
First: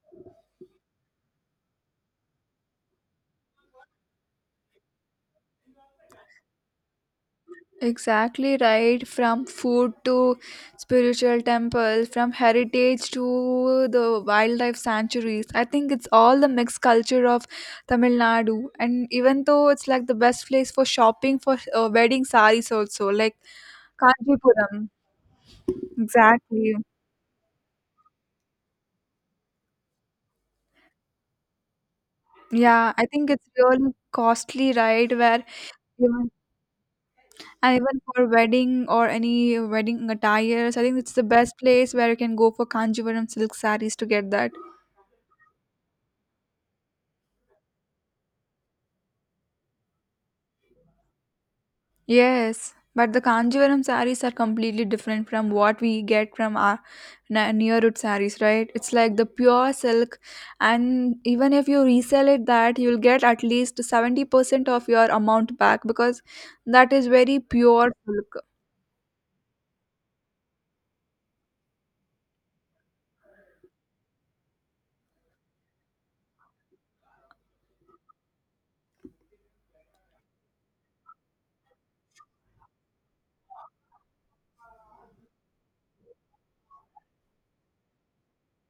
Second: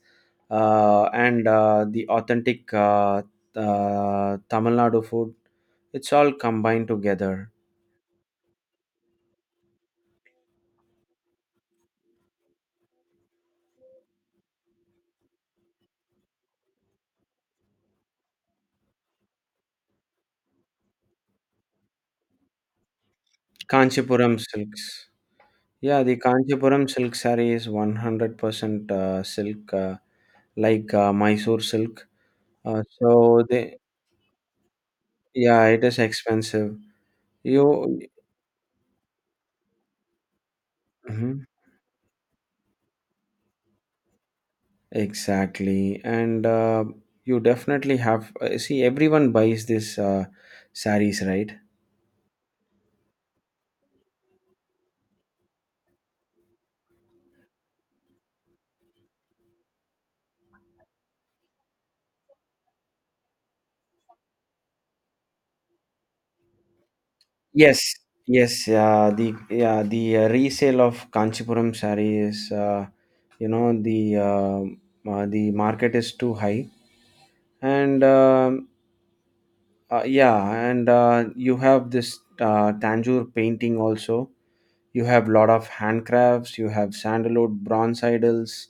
and the authentic Tamil Nadu food. It's all combined together. Exactly right. From food to spiritual temples, from heritage to the wildlife sanctuaries. I think it's all the mixed culture of Tamil Nadu. And even though it's like the best place for shopping for wedding saris also, like Kanchipuram Kanjipuram. silks. Yeah, the Exactly. Kanchipuram silk saree is 100% silk. Like Mysore silk. Uh, Yeah, I think so it's they, really costly, right? Where yeah, it is even expensive. and You even for wedding or any wedding attires, I think it's the Mhm. best place where you can go for Kanjipuram silk saris to get that. Exactly, and you definitely have. See, everyone buys this saris, right? Yes, but the Kanjivaram sarees are completely different from what we get from our na- Neerut sarees, right? It's like the pure silk, and even if you resell it, that you'll get at least 70% of your amount back because that is very Yes, pure silk. yes. The yeah the resale of Kanchipuram sari is, you know, the uh, the market is too high, and yeah, and you have this Tanjore painting also. You have lot of handcrafts, you have sandalwood bronze idols,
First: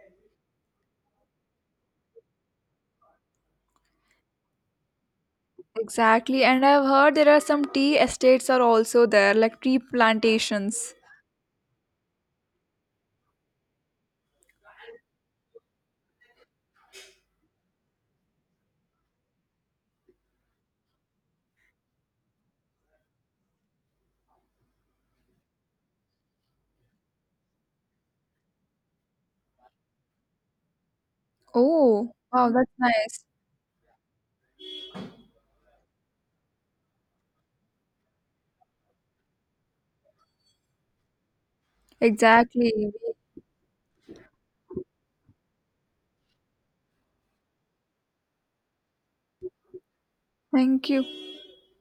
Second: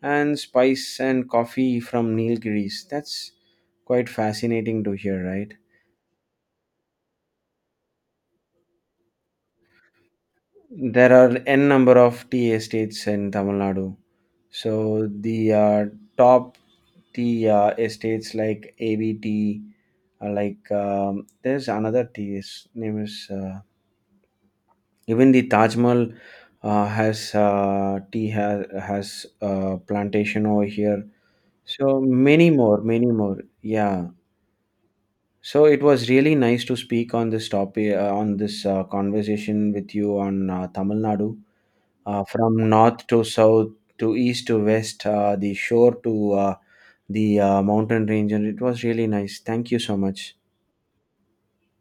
and spice and coffee from Nilgiris. That's quite fascinating to hear, right? Exactly, and I've heard there are some tea estates are also there, like tea plantations. There are n number of tea estates in Tamil Nadu. So the top tea estates like ABT, there's another tea. His name is even the Taj Mahal has tea has plantation over here. So Oh, wow, many that's more, many nice. more. Yeah. So it was really nice to speak on this topic, on this conversation with you on Tamil Nadu, from Exactly. north to south to east to west, the shore to the mountain range, and it was really nice. Thank you so much. Thank you.